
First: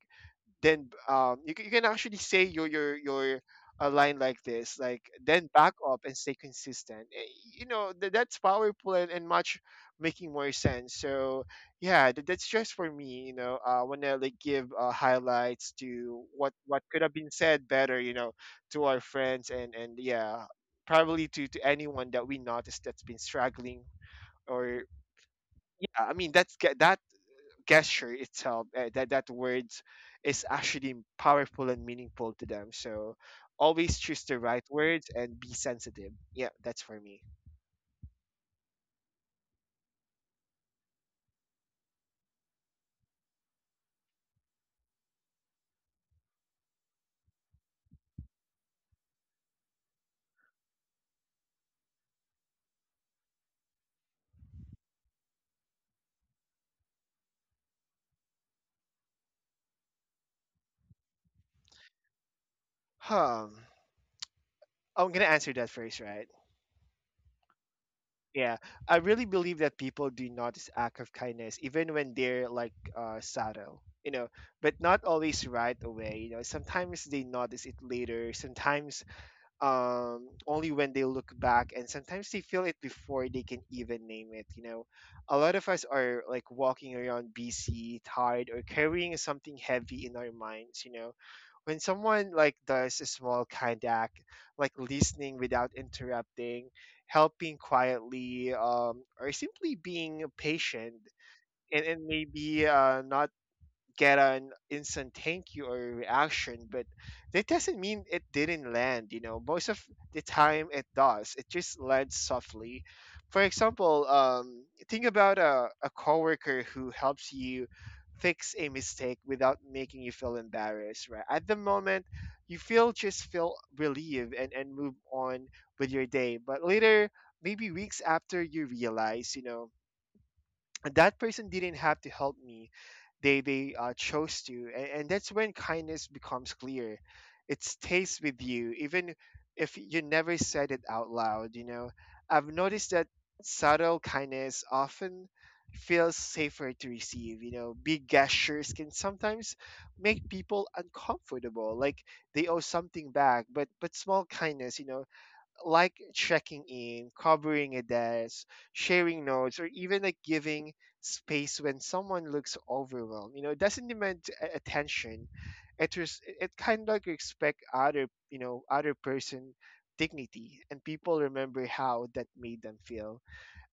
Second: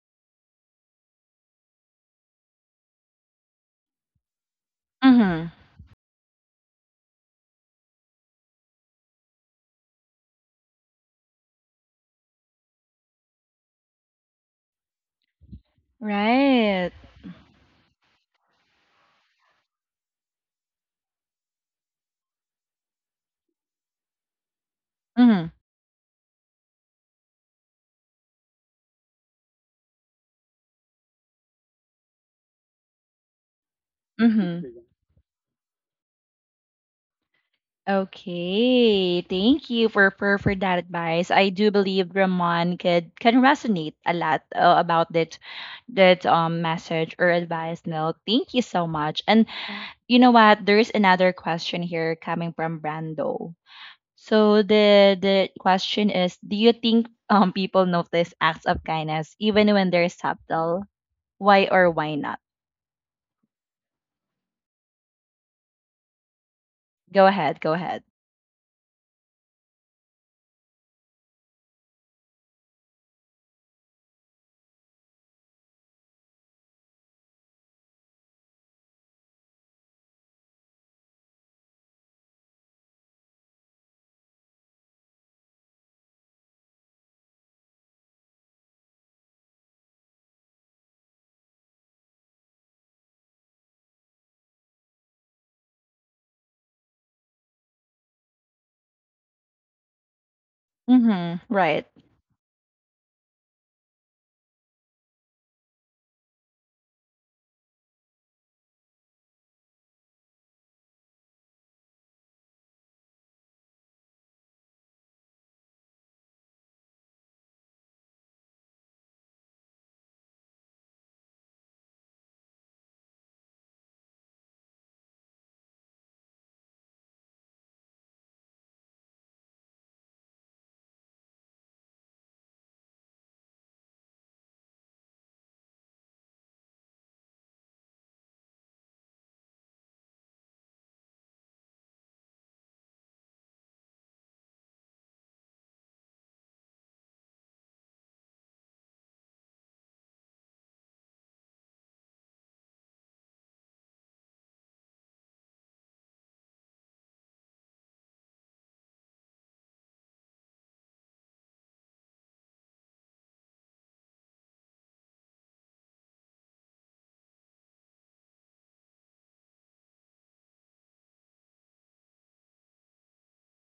B: Then um, you, c- you can actually say your your your a line like this, like, then
A: Mhm.
B: back up and stay consistent. Eh, you know, th- that's powerful, and, and much making more sense. So yeah, th- that's just for me, you know. I want to like give uh, highlights to what what
A: Right.
B: could have been said better, you know, to our friends, and and yeah, probably to to anyone that we noticed that's been struggling, or
A: Mhm.
B: yeah, I mean that's that gesture itself, uh, that that words is actually powerful and meaningful to them. So always choose the right
A: Mhm.
B: words and be sensitive. Yeah, that's for me.
A: Okay, thank you for, for for that advice. I do believe Ramon could can resonate a lot, uh, about that that um message or advice. No, thank you so much. And you know what? There is another question here coming from Brando. So the the question is, do you think um people notice acts of kindness even when they're subtle? Why or why not?
B: Um, I'm gonna answer that first, right?
A: Go ahead, go ahead.
B: Yeah, I really believe that people do notice act of kindness even when they're like uh, subtle, you know, but not always right away. You know, sometimes they notice it later. Sometimes um, only when they look back, and sometimes they feel it before they can even name it, you know. A lot of us are like walking around bc tired, or carrying something heavy in our minds, you know. When someone like does a small kind act, like listening without interrupting, helping quietly, um, or simply being patient,
A: Mm-hmm.
B: and,
A: Right.
B: and maybe uh, not get an instant thank you or reaction, but that doesn't mean it didn't land. You know, most of the time it does. It just lands softly. For example, um, think about a, a coworker who helps you fix a mistake without making you feel embarrassed, right? At the moment, you feel just feel relieved, and, and move on with your day. But later, maybe weeks after, you realize, you know, that person didn't have to help me. They they uh, chose to, and, and that's when kindness becomes clear. It stays with you even if you never said it out loud, you know. I've noticed that subtle kindness often feels safer to receive, you know. Big gestures can sometimes make people uncomfortable, like they owe something back, but but small kindness, you know, like checking in, covering a desk, sharing notes, or even like giving space when someone looks overwhelmed. You know, it doesn't demand a- attention. It res- it kind of like respect other, you know, other person dignity, and people remember how that made them feel.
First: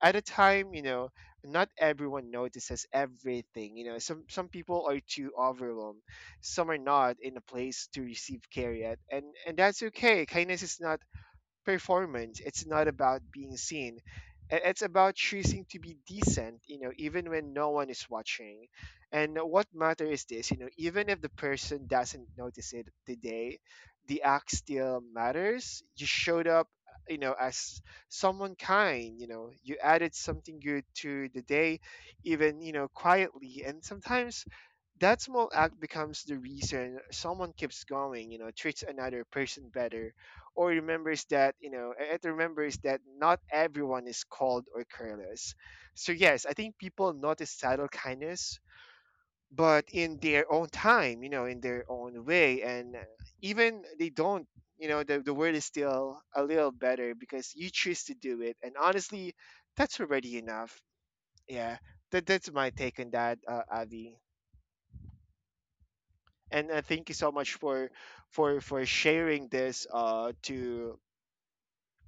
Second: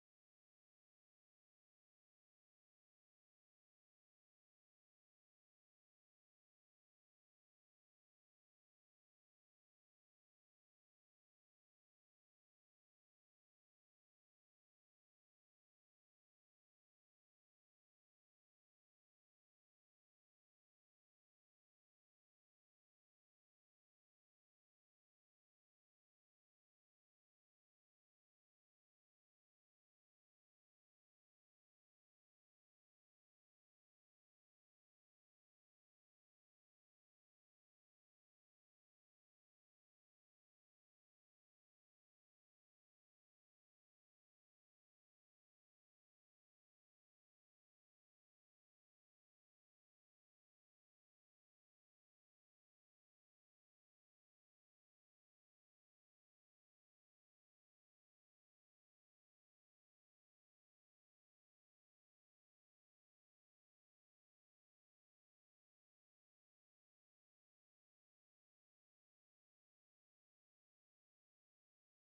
B: At a time, you know, not everyone notices everything. You know, some some people are too overwhelmed, some are not in a place to receive care yet, and and that's okay. Kindness is not performance. It's not about being seen. I- It's about choosing to be decent, you know, even when no one is watching. And what matters is this, you know, even if the person doesn't notice it today, the act still matters. You showed up, you know, as someone kind, you know, you added something good to the day, even, you know, quietly. And sometimes that small act becomes the reason someone keeps going, you know, treats another person better, or remembers that, you know it remembers that not everyone is cold or careless. So yes, I think people notice subtle kindness, but in their own time, you know, in their own way. And uh, even they don't, you know, the, the word is still a little better because you choose to do it, and honestly that's already enough. Yeah, that, that's my take on that, uh, Avi. And uh, thank you so much for for for sharing this, uh to,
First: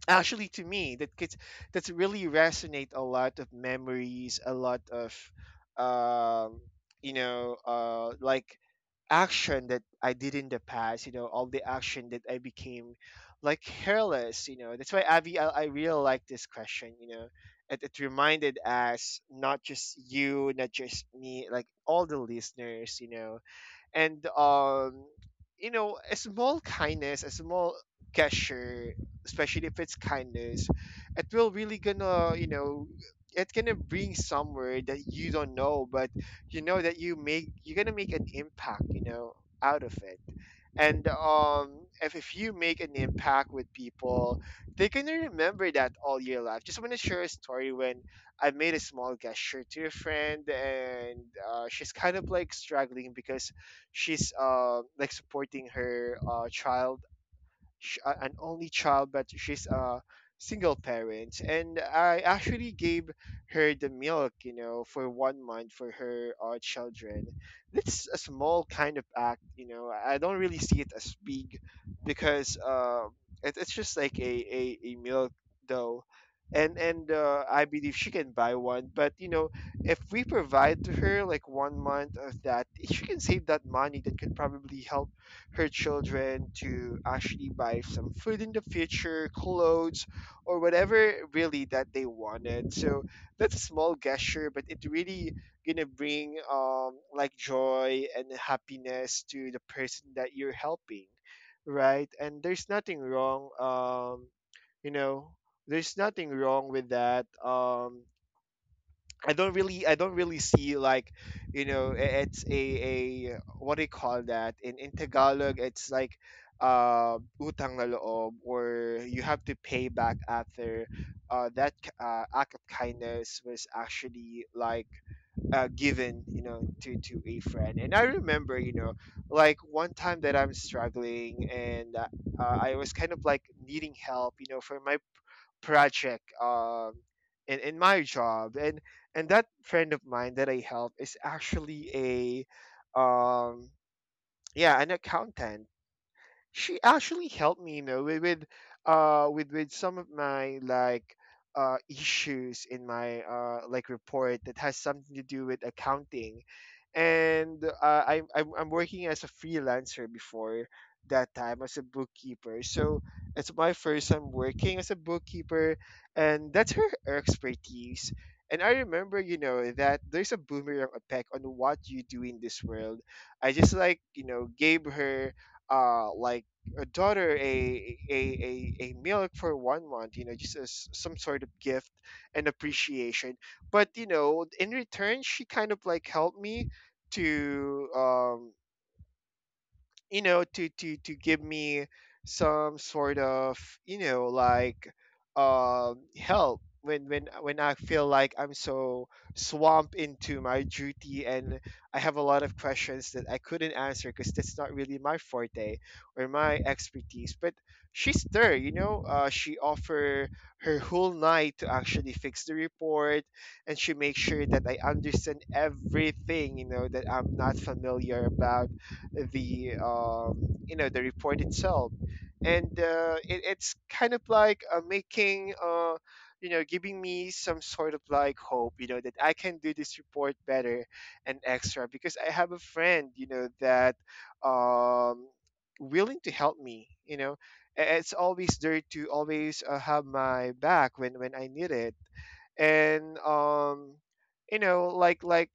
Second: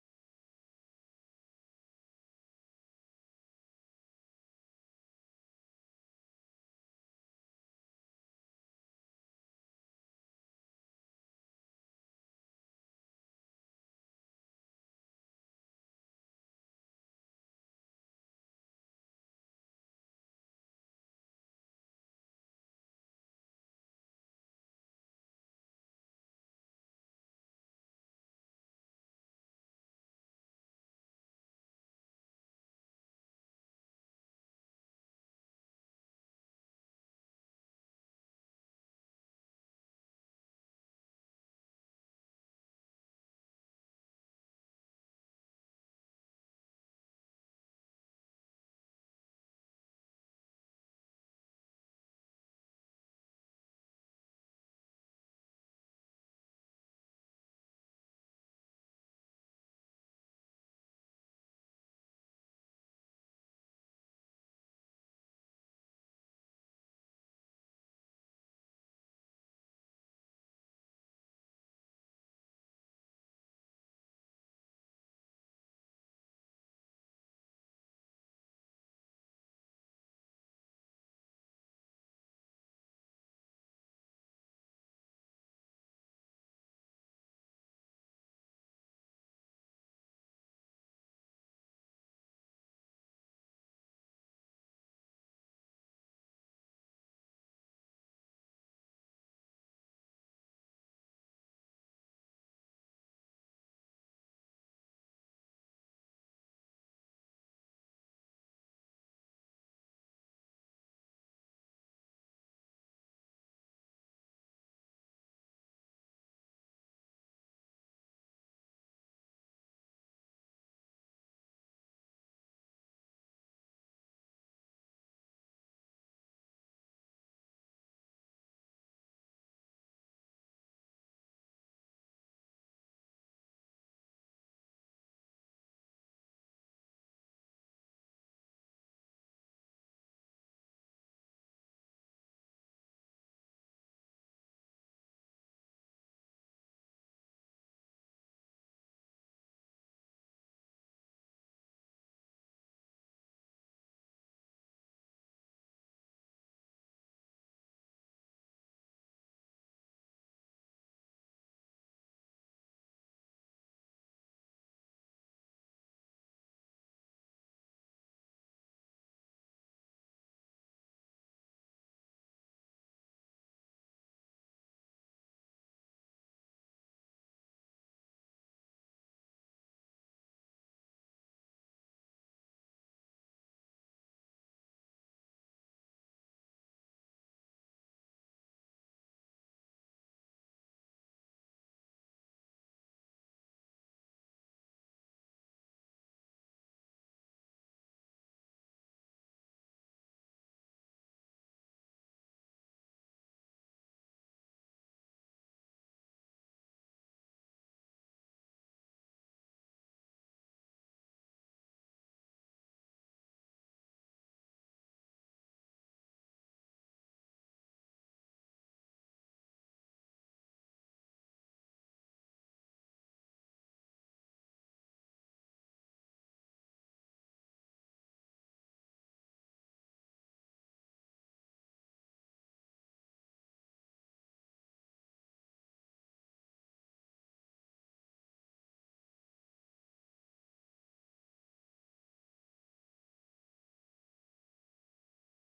B: actually to me that gets, that's really resonate a lot of memories, a lot of, um you know, uh like action that I did in the past, you know, all the action that I became like careless, you know. That's why, Avi, i, I really like this question, you know. It, it reminded us, not just you, not just me, like all the listeners, you know. And um, you know, a small kindness, a small gesture, especially if it's kindness, it will really gonna, you know, it gonna bring somewhere that you don't know, but you know that you make you're gonna make an impact, you know, out of it. And um if, if you make an impact with people, they're gonna remember that all your life. Just want to share a story when I made a small gesture to a friend. And uh, she's kind of like struggling because she's uh like supporting her uh child. Sh- a- an only child, but she's a single parent. And I actually gave her the milk, you know, for one month for her uh, children. That's a small kind of act, you know. I don't really see it as big because uh, it, it's just like a, a, a milk, though. And and uh, I believe she can buy one, but you know, if we provide to her like one month of that, she can save that money that could probably help her children to actually buy some food in the future, clothes, or whatever really that they wanted. So that's a small gesture, but it really gonna bring um like joy and happiness to the person that you're helping, right? And there's nothing wrong, um you know there's nothing wrong with that. um I don't really I don't really see like, you know, i- it's a a, what do you call that, in in Tagalog, it's like uh utang na loob, or you have to pay back after uh that k- uh, act of kindness was actually like uh given, you know, to to a friend. And I remember, you know, like one time that I'm struggling. And uh, uh, I was kind of like needing help, you know, from my project, um in, in my job. And and that friend of mine that I help is actually a, um yeah, an accountant. She actually helped me, you know, with with, uh with with some of my like uh issues in my uh like report that has something to do with accounting. And uh, I, I'm, I'm working as a freelancer before that time as a bookkeeper. So it's my first time working as a bookkeeper, and that's her expertise. And I remember, you know, that there's a boomerang effect on what you do in this world. I just like, you know, gave her uh like a daughter a a a, a milk for one month, you know, just as some sort of gift and appreciation. But you know, in return, she kind of like helped me to, um you know, to to to give me some sort of, you know, like um help when when when I feel like I'm so swamped into my duty. And I have a lot of questions that I couldn't answer because that's not really my forte or my expertise. But she's there, you know. Uh, she offer her whole night to actually fix the report, and she makes sure that I understand everything, you know, that I'm not familiar about the, um, you know, the report itself. And uh, it, it's kind of like uh, making uh, you know, giving me some sort of like hope, you know, that I can do this report better and extra because I have a friend, you know, that, um, willing to help me, you know. A- It's always there to always uh, have my back when when I need it. And um you know like like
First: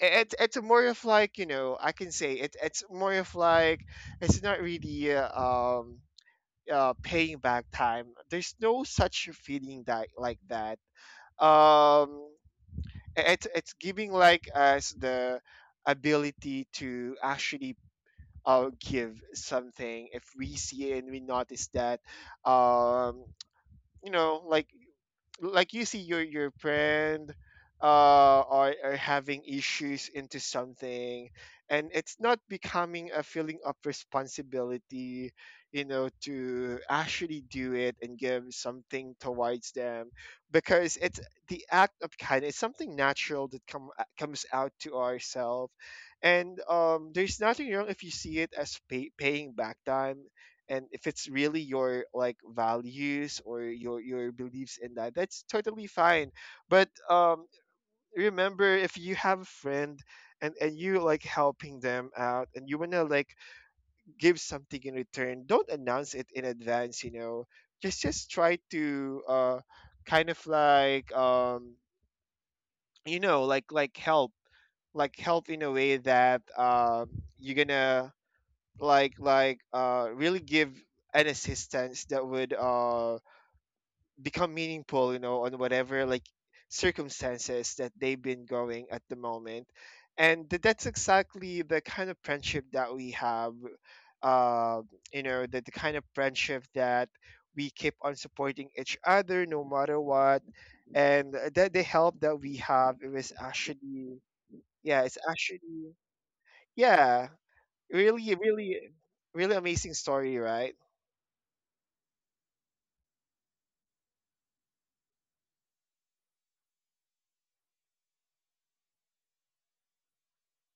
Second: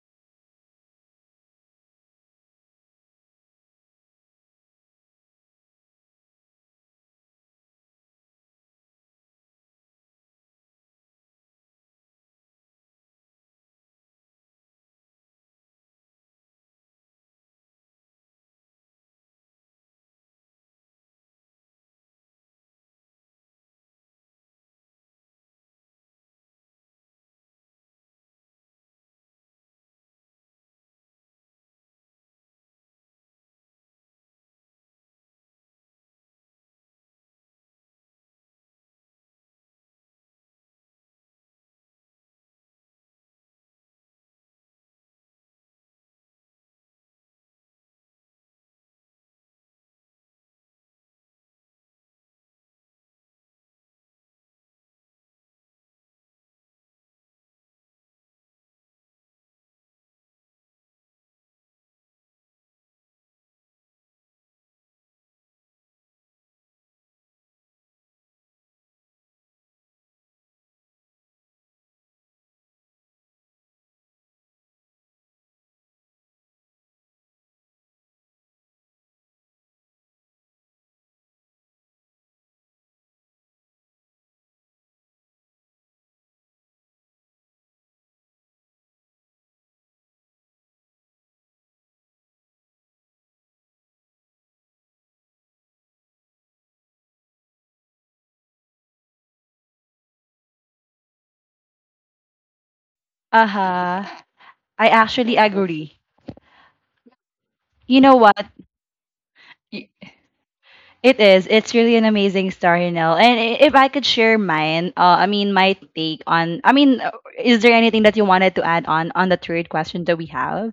B: I- It, it's more of like you know I can say it, It's more of like it's not really uh, um uh, paying back time. There's no such feeling that like that um it's it's giving like us the ability to actually uh, give something if we see and we notice that um you know like like you see your your friend uh are, are having issues into something. And it's not becoming a feeling of responsibility, you know, to actually do it and give something towards them, because it's the act of kindness. It's something natural that come uh, comes out to ourselves. And um there's nothing wrong if you see it as pay, paying back time. And if it's really your like values or your your beliefs in that, that's totally fine. But um remember, if you have a friend and and you like helping them out and you want to like give something in return, don't announce it in advance, you know. Just just try to uh kind of like um you know like like help, like help in a way that um you're gonna like like uh really give an assistance that would uh become meaningful, you know, on whatever like circumstances that they've been going at the moment. And th- that's exactly the kind of friendship that we have. uh, you know, the, the kind of friendship that we keep on supporting each other no matter what, and that the help that we have, it was
A: Uh-huh.
B: actually,
A: I
B: yeah, it's
A: actually
B: actually,
A: agree.
B: yeah,
A: You know
B: really
A: what?
B: really really
A: Y-
B: amazing story, right?
A: It is. It's really an amazing story, Nell. And i- if I could share mine, uh, I mean, my take on, I mean, uh, is there anything that you wanted to add on on the third question that we have?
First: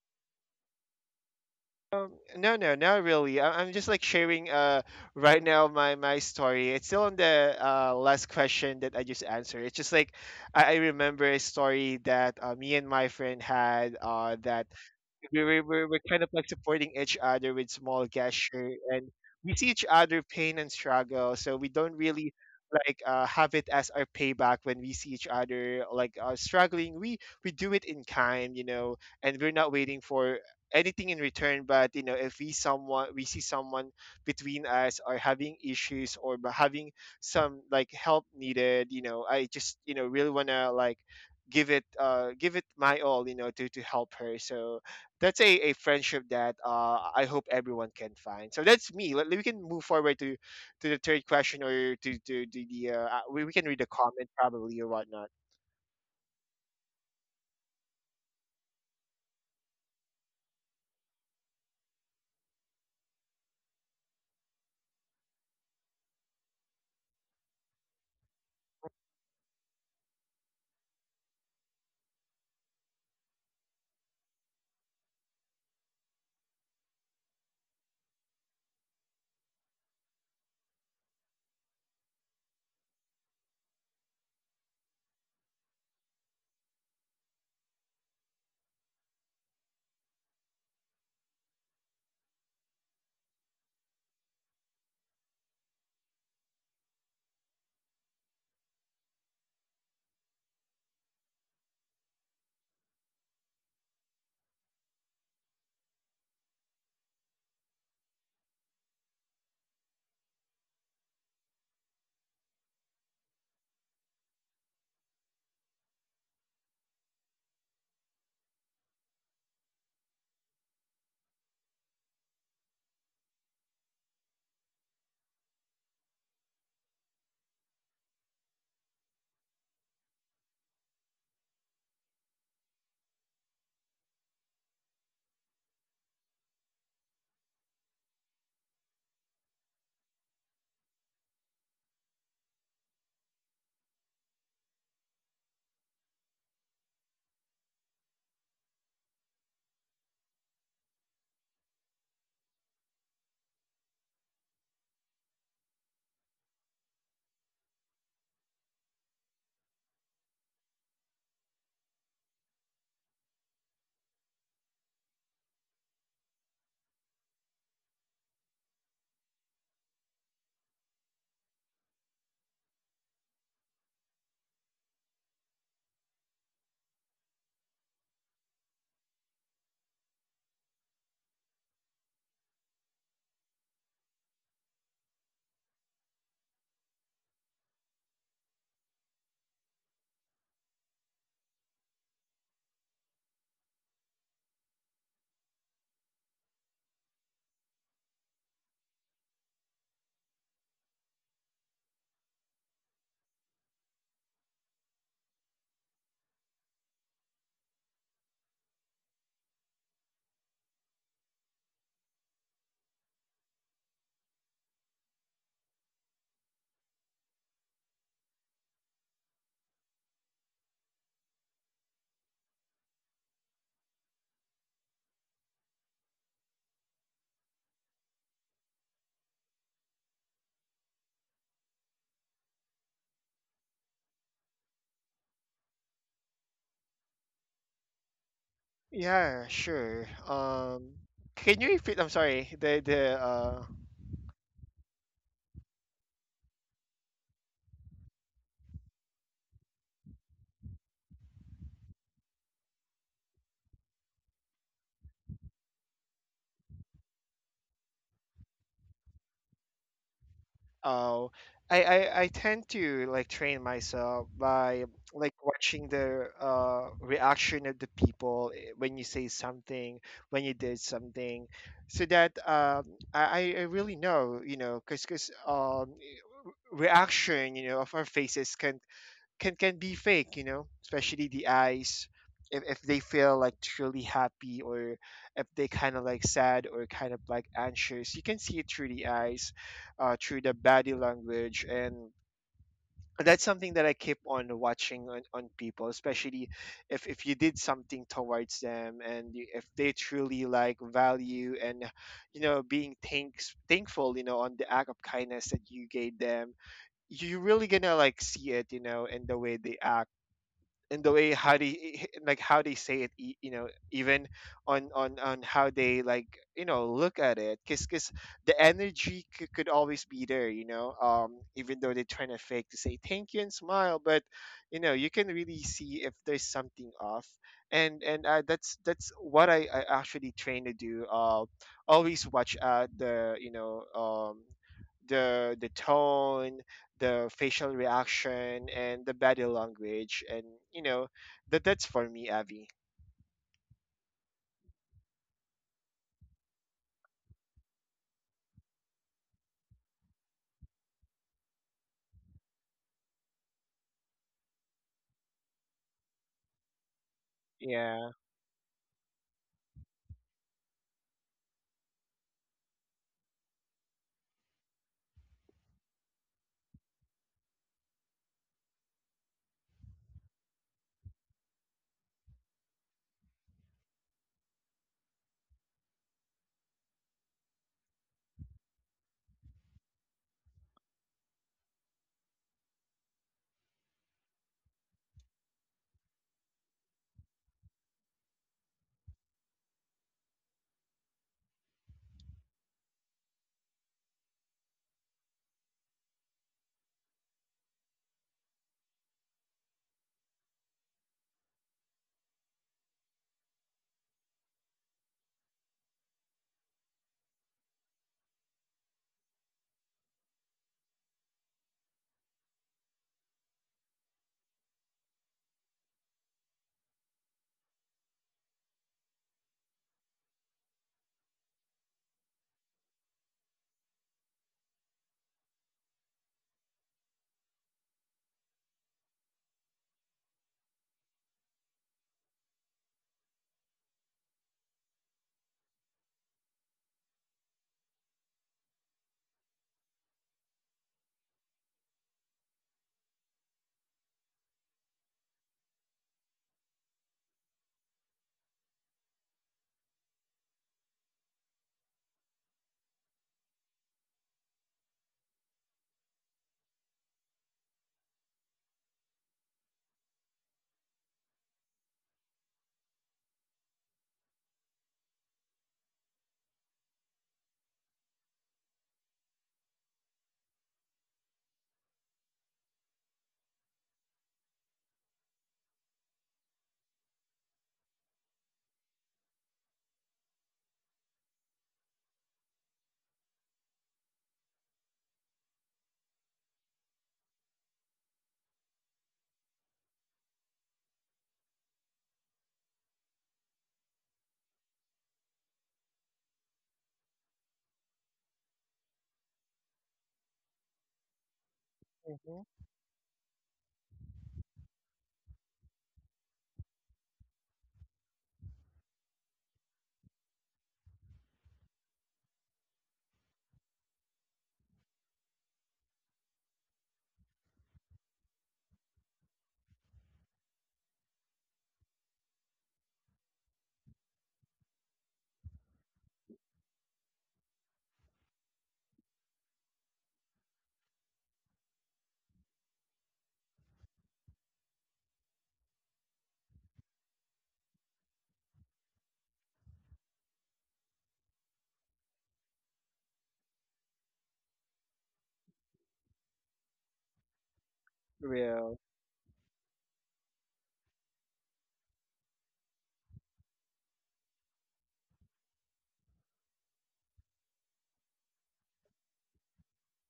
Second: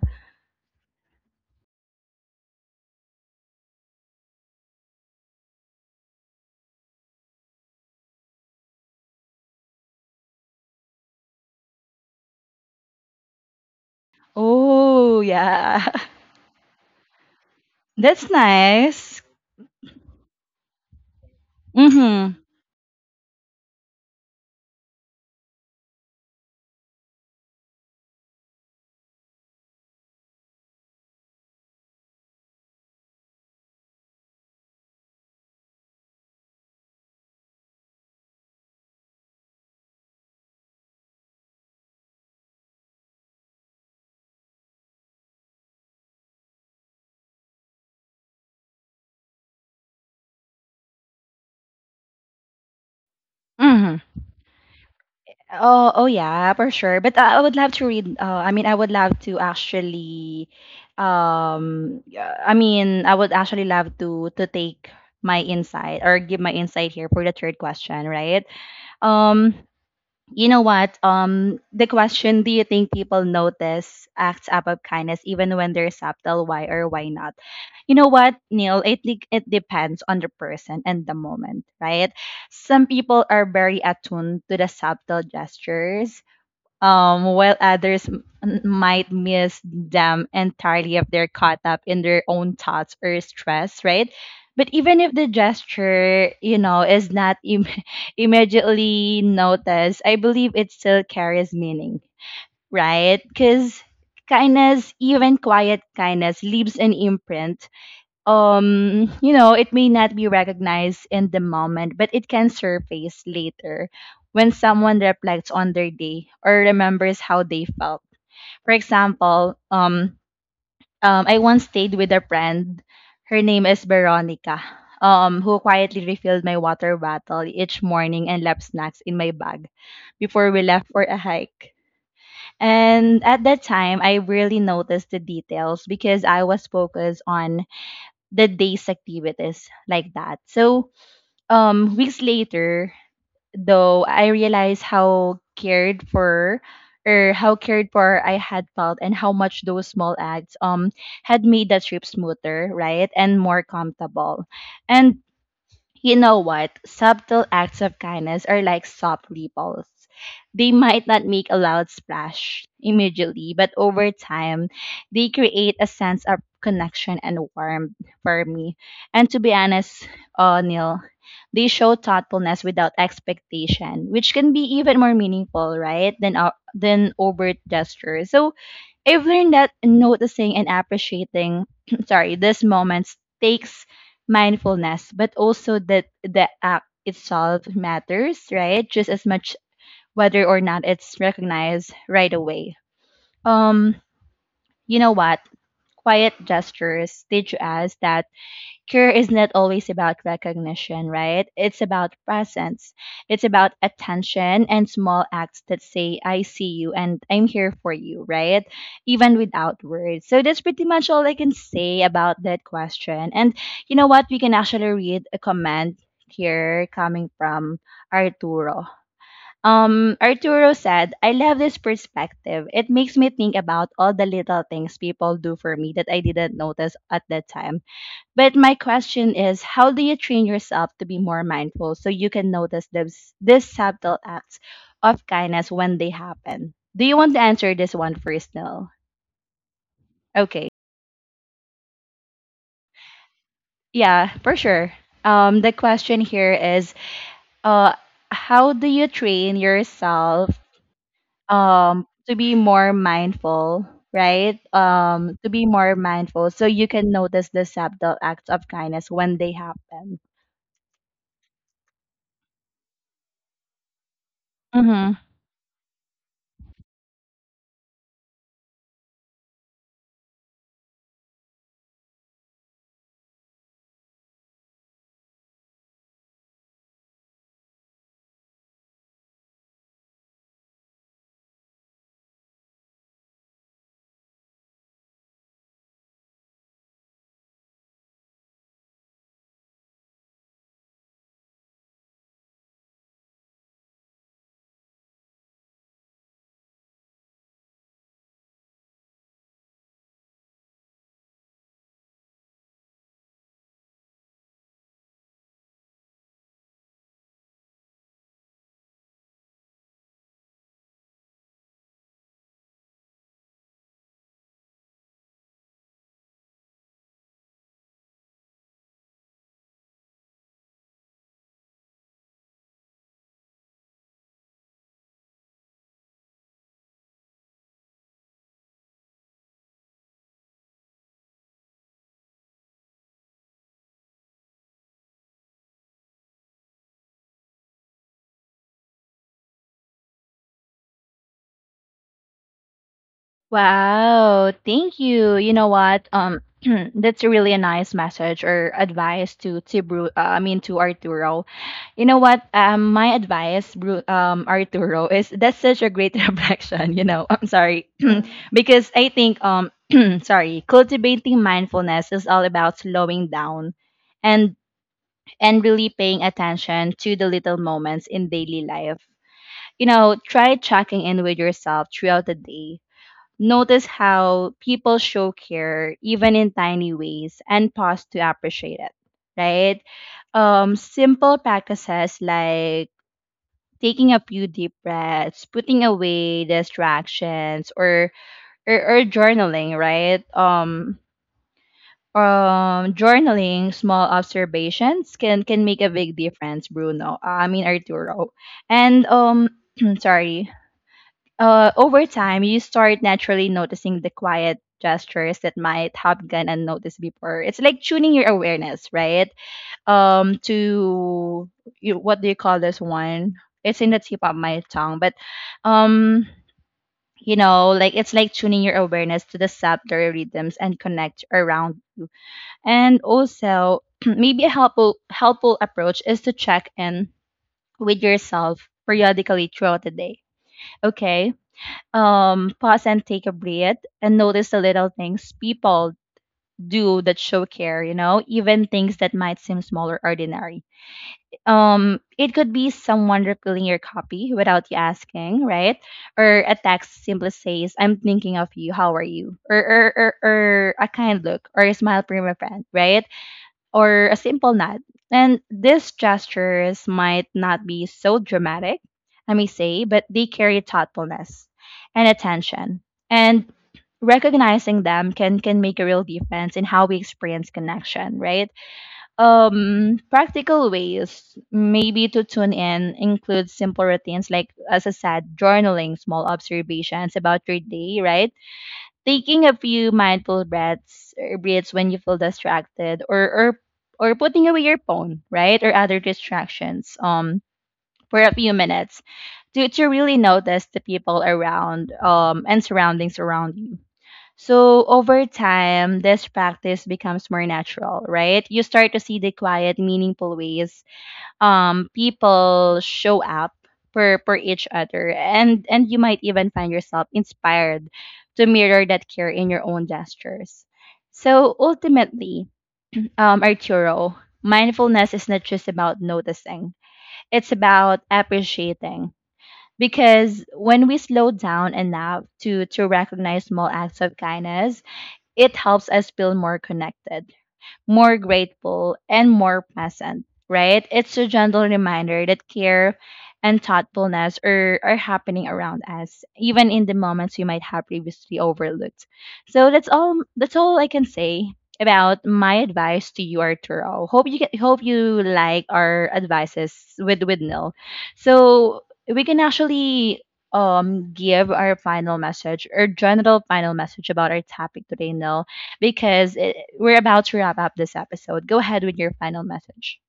B: Um, no, no, not really. I- I'm just like sharing uh right now my my story. It's still on the uh last question that I just answered. It's just like I, I remember a story that uh, me and my friend had uh that
A: Oh,
B: we we
A: yeah.
B: we're, we're kind of like supporting each other with small
A: That's
B: gesture. And
A: nice.
B: we see each other pain and struggle, so we don't really
A: Mm-hmm.
B: like uh, have it as our payback. When we see each other like uh, struggling, we we do it in kind, you know, and we're not waiting for anything in return. But you know, if we someone, we see someone between us are having issues or b- having some like help needed, you know, I just, you know, really want to like give it, uh, give it my all, you know, to to help her. So that's a, a friendship that uh, I hope everyone can find. So that's me. Let, we can move forward to to the third question, or to to, to the uh, uh, we, we can read the
A: Mm-hmm.
B: comment probably or whatnot.
A: Oh, oh yeah, for sure. But I I would love to read. Uh, I mean, I would love to actually. Um, yeah, I mean, I would actually love to to take my insight or give my insight here for the third question, right? Um, you know what? Um, the question: do you think people notice acts up of kindness even when they're subtle? Why or why not? You know what, Neil? I think it depends on the person and the moment, right? Some people are very attuned to the subtle gestures, um, while others m- might miss them entirely if they're caught up in their own thoughts or stress, right? But even if the gesture, you know, is not Im- immediately noticed, I believe it still carries meaning, right? Because kindness, even quiet kindness, leaves an imprint. Um you know it may not be recognized in the moment, but it can surface later when someone reflects on their day or remembers how they felt. For example, um, um I once stayed with a friend, her name is Veronica, um who quietly refilled my water bottle each morning and left snacks in my bag before we left for a hike. And at that time I really noticed the details because I was focused on the day's activities like that. So, um, weeks later, though, I realized how cared for or how cared for I had felt and how much those small acts um had made the trip smoother, right? And more comfortable. And you know what? Subtle acts of kindness are like soft ripples. They might not make a loud splash immediately, but over time, they create a sense of connection and warmth for me. And to be honest, uh, Neil, they show thoughtfulness without expectation, which can be even more meaningful, right, than uh, than overt gestures. So I've learned that noticing and appreciating, sorry, these moments takes mindfulness, but also that the act itself matters, right? Just as much whether or not it's recognized right away. Um, you know what? Quiet gestures teach us that care is not always about recognition, right? It's about presence. It's about attention and small acts that say, I see you and I'm here for you, right? Even without words. So that's pretty much all I can say about that question. And you know what? We can actually read a comment here coming from Arturo. Um, Arturo said, I love this perspective. It makes me think about all the little things people do for me that I didn't notice at that time, but my question is, how do you train yourself to be more mindful so you can notice those these subtle acts of kindness when they happen? Do you want to answer this one first, Nell?
B: Yeah, sure.
A: Okay.
B: Um, can you repeat? I'm sorry. The the uh,
A: Yeah, for sure. Um, the question here is, uh, how do you train yourself um to be more mindful, right? Um, to be more mindful so you can notice the subtle acts of kindness when they happen.
B: Oh, I, I I tend to like train myself by
A: Mm-hmm.
B: like watching the uh reaction of the people, eh, when you say something, when you did something, so that um I I I really know, you know, because because um eh, reaction, you know, of our faces can can can be fake, you know, especially the eyes. If, if they feel like truly happy, or if they kind of like sad or kind of like anxious, you can see it through the eyes, uh, through the body language. And that's something that I keep on watching on, on people, especially if, if you did something towards them and you- if they truly like value and you know being thanks thankful, you know, on the act of kindness that you gave them, you're really gonna like see it, you know, in the way they act and the way how they like how they say it e- you know, even on on on how they, like, you know, look at it, because because the energy c- could always be there, you know. Um, even though they're trying to fake to say thank you and smile, but you know you can really see if there's something off. And and uh, that's that's what I, I actually train to do, uh, always watch out the, you know, um, the the tone, the facial reaction, and the body language, and you know, that that's for me, avi.
A: Wow, thank you. You know what? Um, that's really a nice message or advice to to Bru. Uh, I mean to Arturo. You know what? Um, my advice, Bru, um, Arturo, is that's such a great reflection. You know, I'm sorry.
B: Yeah.
A: Because I think, um, sorry, cultivating mindfulness is all about slowing down, and and really paying attention to the little moments in daily life. You know, try checking in with yourself throughout the day. Notice how people show care, even in tiny ways, and pause to appreciate it, right? Um, simple practices like taking a few deep breaths, putting away distractions, or or, or journaling, right? Um, um, journaling small observations can can make a big difference, Bruno. I mean Arturo, and um, sorry, uh, over time, you start naturally noticing the quiet gestures that might have gone unnoticed before. It's like tuning your awareness, right? Um, to you, what do you call this one? It's in the tip of my tongue, but um, you know, like it's like tuning your awareness to the subtler rhythms and connect around. And also, maybe a helpful helpful approach is to check in with yourself periodically throughout the day. Okay, um pause and take a breath and notice the little things people do that show care, you know even things that might seem small or ordinary. Um it could be someone refilling your copy without you asking, right? Or a text simply says, I'm thinking of you, how are you? Or or or, or a kind look or a smile from a friend, right? Or a simple nod. And these gestures might not be so dramatic, I may say, but they carry thoughtfulness and attention. And recognizing them can can make a real difference in how we experience connection, right? Um, practical ways maybe to tune in include simple routines like, as I said, journaling small observations about your day, right? Taking a few mindful breaths or breaths when you feel distracted, or or or putting away your phone, right? Or other distractions um for a few minutes to to really notice the people around um and surroundings around you. So over time, this practice becomes more natural, right? You start to see the quiet, meaningful ways um
B: Hmm.
A: people show up for for each other, and and you might even find yourself inspired to mirror that care in your own gestures. So ultimately, um Arturo, mindfulness is not just about noticing, it's about appreciating, because when we slow down enough to to recognize small acts of kindness, it helps us feel more connected, more grateful, and more pleasant, right? It's a gentle reminder that care and thoughtfulness are, are happening around us, even in the moments we might have previously overlooked. So that's all that's all I can say about my advice to you, Arturo. Hope you get, hope you like our advices with with Nil.
B: Real.
A: So we can actually um give our final message or general final message about our topic today, Nil, because it, we're about to wrap up this episode. Go ahead with your final message.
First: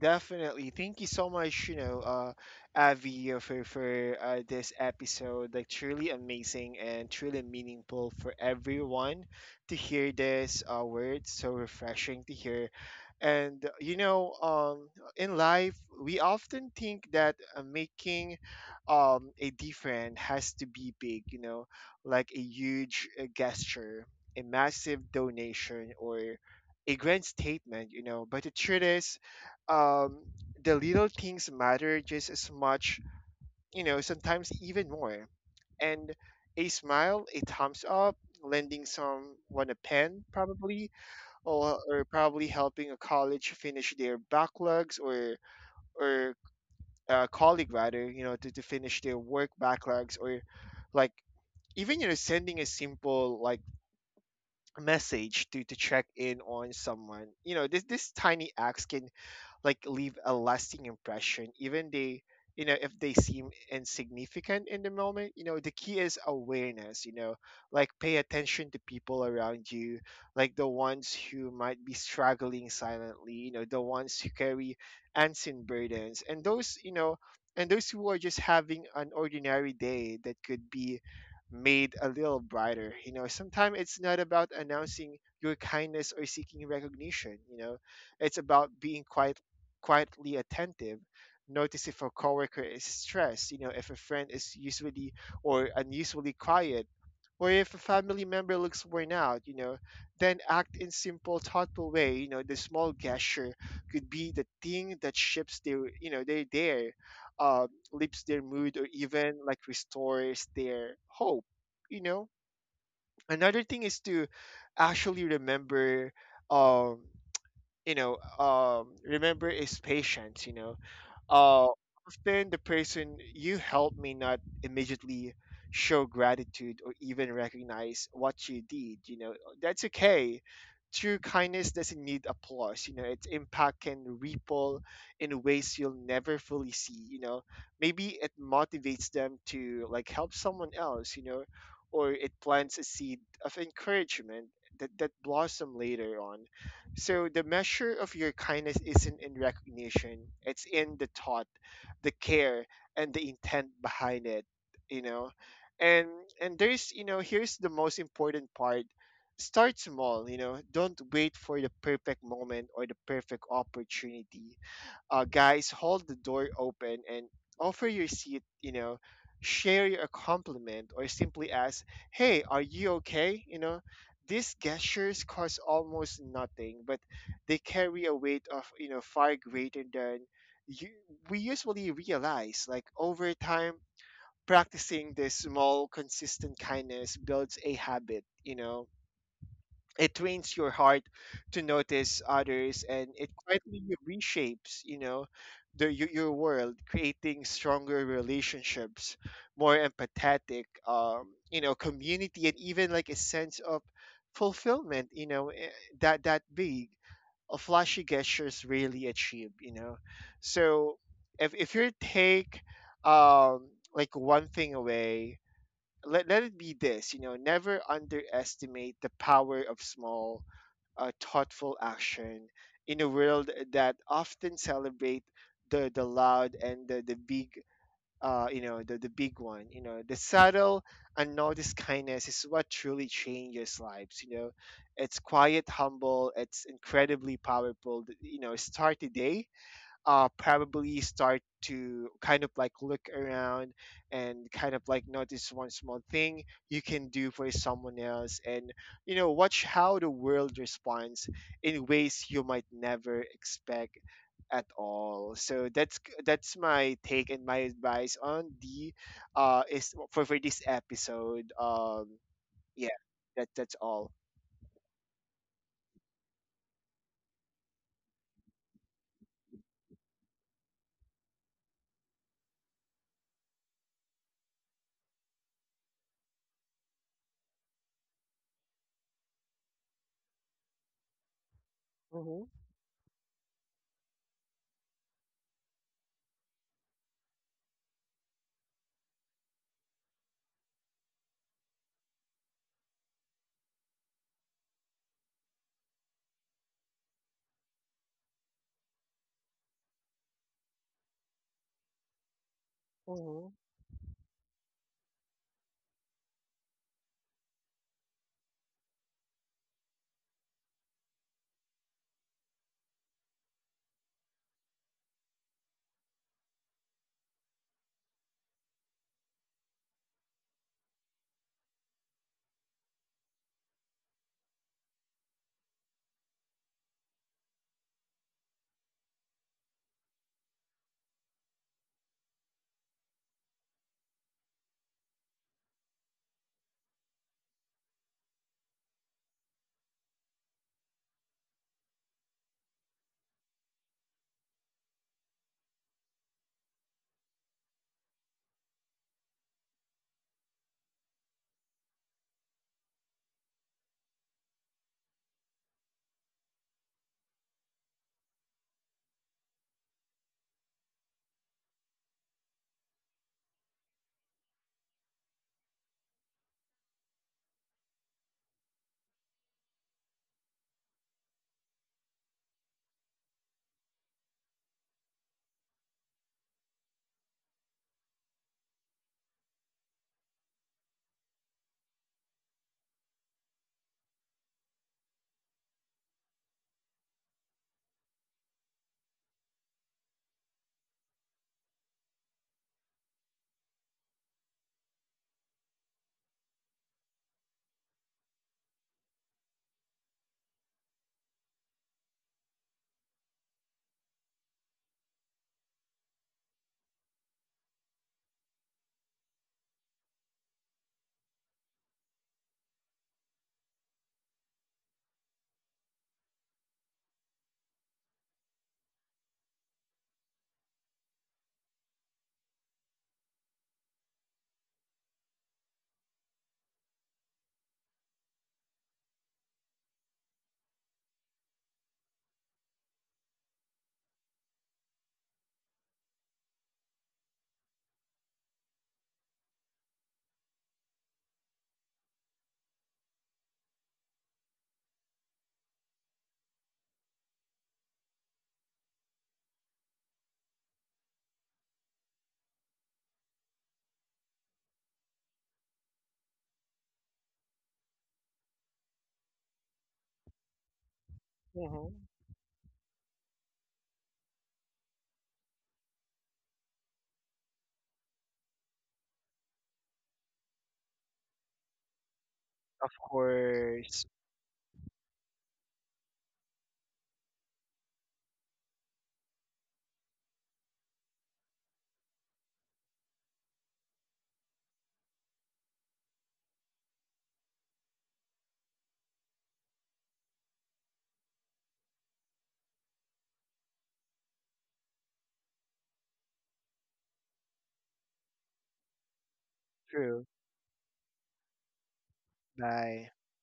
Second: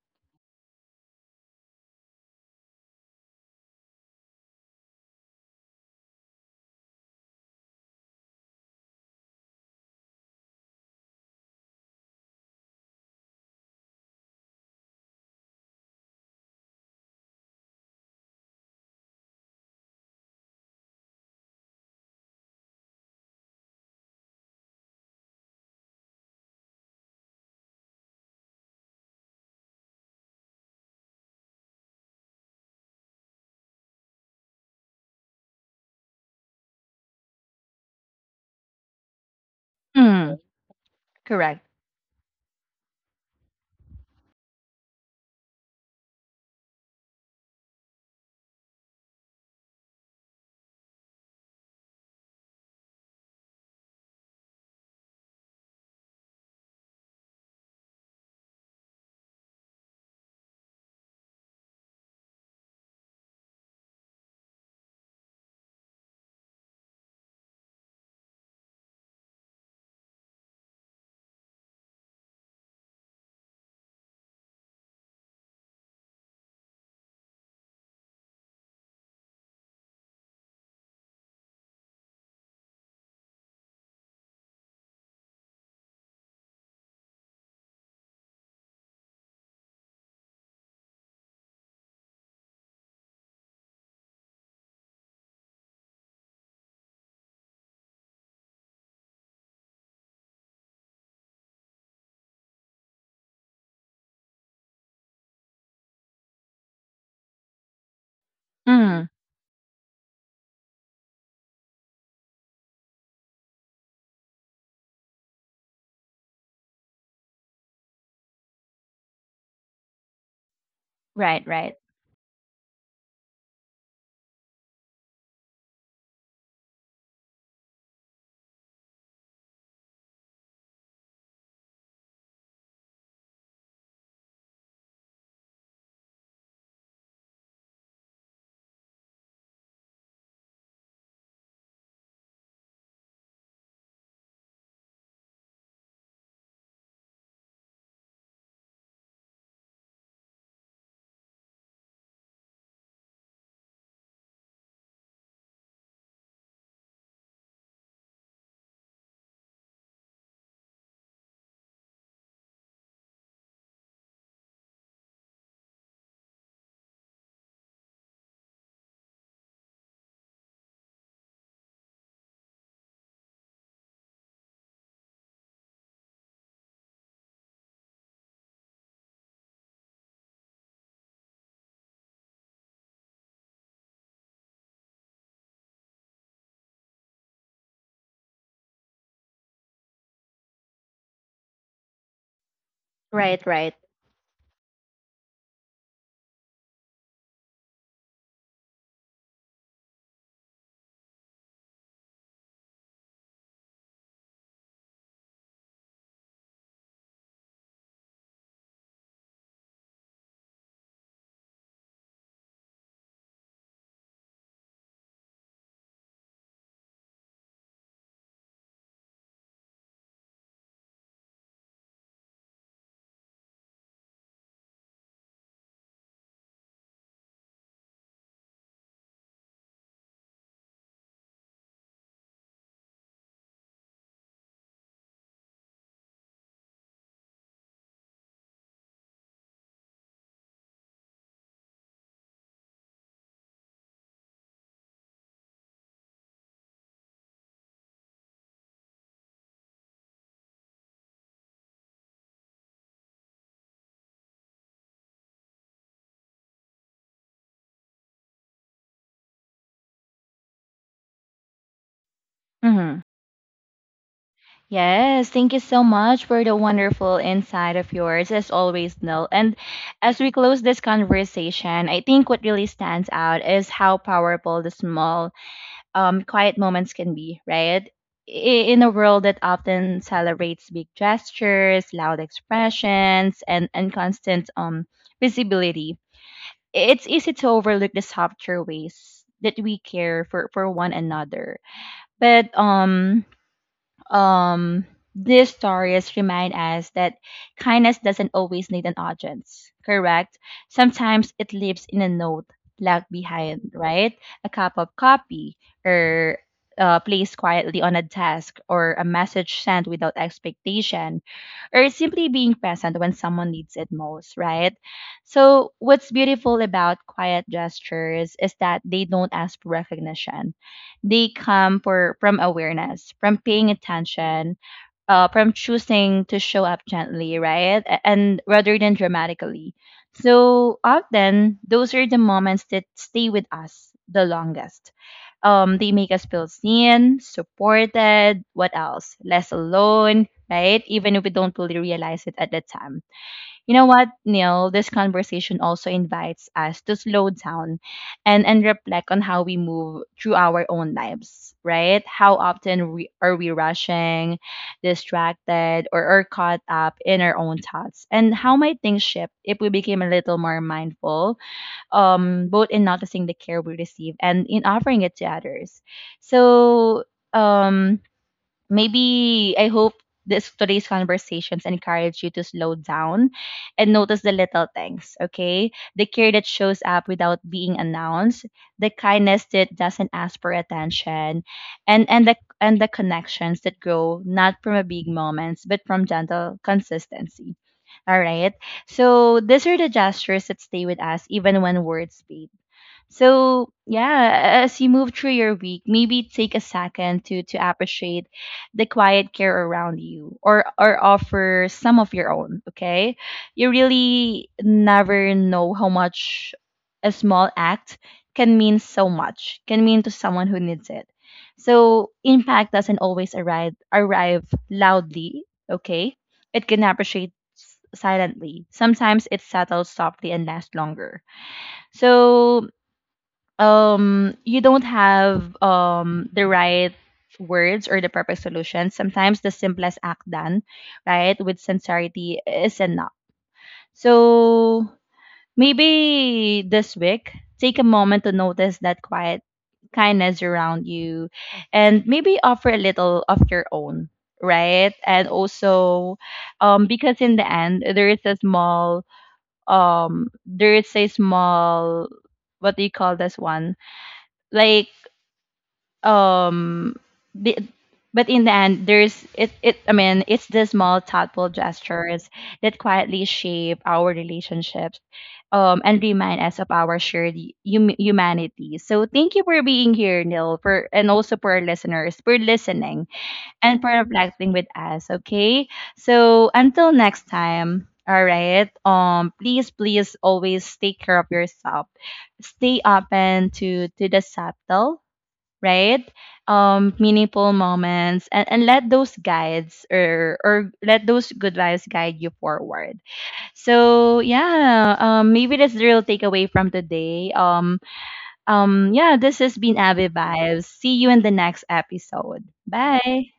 B: Definitely. Thank you so much, you know, uh, Avi, uh, for for uh, this episode. Like truly amazing and truly meaningful for everyone to hear this uh, word. So refreshing to hear. And uh, you know, um, in life, we often think that uh, making um, a difference has to be big. You know, like a huge uh, gesture, a massive donation, or a grand statement. You know, but the truth is um, the little things matter just as much, you know, sometimes even more. And a smile, a thumbs up, lending someone a pen,
A: Mm,
B: probably,
A: correct.
B: or, or probably helping a college finish their backlogs, or or a colleague rather, you know, to, to finish their work backlogs, or like even you know sending a simple like message to to check in on someone. You know, this this tiny acts can like leave a lasting impression even they, you know, if they seem insignificant in the moment. You know, the key is awareness, you know, like pay attention to people around you, like the ones who might be struggling silently, you know, the ones who carry unseen burdens and those, you know, and those who are just having an ordinary day that could be made a little brighter. You know, sometimes it's not about announcing your kindness or seeking recognition. You know, it's about being quiet quietly attentive, notice if a coworker is stressed, you know, if a friend is usually or unusually quiet, or if a family member looks worn out, you know, then act in simple, thoughtful way. You know, the small gesture could be the thing that shifts their, you know, their their, uh, lifts their mood or
A: Mm,
B: even like restores their hope. You know, another thing is to actually remember, um, you know, um, remember is patience. You know,
A: right,
B: uh,
A: right.
B: often the person you help may not immediately show gratitude or even recognize what you did. You know, that's okay. True kindness doesn't need applause. You know, its impact can ripple in ways you'll never fully see. You know, maybe it motivates them to like help someone else. You know, or it plants a seed of encouragement that that blossom later on. So the measure of your kindness isn't in recognition, it's in the thought, the care, and the intent behind it, you know. And and there's, you know, here's the most important part. Start small, you know. Don't wait for the perfect moment or the perfect opportunity. Uh, guys, hold the door open and offer your seat, you know, share your compliment or simply ask, hey, are you okay? You know, these gestures cost almost nothing, but they carry a weight of, you know, far greater than you, we usually realize. Like over time, practicing this small consistent kindness builds a habit, you know, it trains your heart to notice others, and it
A: Right, right.
B: quietly reshapes, you know, the, your, your world, creating stronger relationships, more empathetic um, you know, community, and even like a sense of fulfillment, you know, eh, that that big a flashy gestures really achieve, you know. So if, if you take um, like one thing away, let, let it be this. You know, never underestimate the power of small uh, thoughtful action in a world that often celebrate the the loud and the, the big uh, you know the, the big one. You know, the subtle unnoticed kindness is what truly changes lives, you know, it's quiet humble, it's incredibly powerful, you know. Start today, uh, probably start to kind of like look around and kind of like notice one small thing you can do for someone else, and you know, watch how the world responds in ways you might never expect at all. So that's that's my take and my advice on the uh is for for this episode um, yeah,
A: Mm-hmm.
B: that that's all.
A: Yes, thank you so much for the wonderful insight of yours, as always, Nil. And as we close this conversation, I think what really stands out is how powerful the small, um, quiet moments can be, right? I- In a world that often celebrates big gestures, loud
B: Mm-hmm.
A: expressions, and, and constant um, visibility, it's easy to overlook the softer ways that we care for, for one another. But um um, these stories remind us that kindness doesn't always need an audience, correct? Sometimes it lives in a note left
B: Mm-hmm.
A: behind, right? A cup of coffee or uh, placed quietly on a desk, or a message sent without expectation, or simply being present when someone needs it most, right? So, what's beautiful about quiet gestures is that they don't ask for recognition, they come for from awareness, from paying attention, uh, from choosing to show up gently, right? A- And rather than dramatically. So often those are the moments that stay with us the longest. Um, they make us feel seen, supported, what else? Less alone, right? Even if we don't fully realize it at the time. You know what, Neil? This conversation also invites us to slow down and, and reflect on how we move through our own lives, right? How often we, are we rushing, distracted, or, or caught up in our own thoughts? And how might things shift if we became a little more mindful, um, both in noticing the care we receive and in offering it to others? So, um, maybe I hope this today's conversations encourage you to slow down and notice the little things, okay? The care that shows up without being announced, the kindness that doesn't ask for attention, and and the and the connections that grow not from a big moments but from gentle consistency. All right. So these are the gestures that stay with us even when words fade. So yeah, as you move through your week, maybe take a second to to appreciate the quiet care around you, or or offer some of your own, okay? You really never know how much a small act can mean so much, can mean to someone who needs it. So impact doesn't always arrive arrive loudly, okay? It can appreciate s- silently. Sometimes it settles softly and lasts longer. So um, you don't have um the right words or the perfect solution. Sometimes the simplest act done right with sincerity is enough. So maybe this week, take a moment to notice that quiet kindness around you, and maybe offer a little of your own, right? And also, um, because in the end there is a small um there is a small, what do you call this one, like, um, the, but in the end there's it it I mean it's the small thoughtful
B: Mm-hmm.
A: gestures that quietly shape our relationships, um, and remind us of our shared hum- humanity. So thank you for being here, Neil, for and also for our listeners, for
B: Of
A: listening and for
B: course.
A: reflecting with us, okay? So until next time, all right, um, please please always take care of yourself, stay open to to the subtle, right? Um, meaningful moments, and, and let those guides or or let those good vibes guide you forward. So yeah, um, maybe that's the real takeaway from today. Um um yeah, this has been Abby
B: True.
A: Vibes. See you in the next episode.
B: Bye.
A: Bye.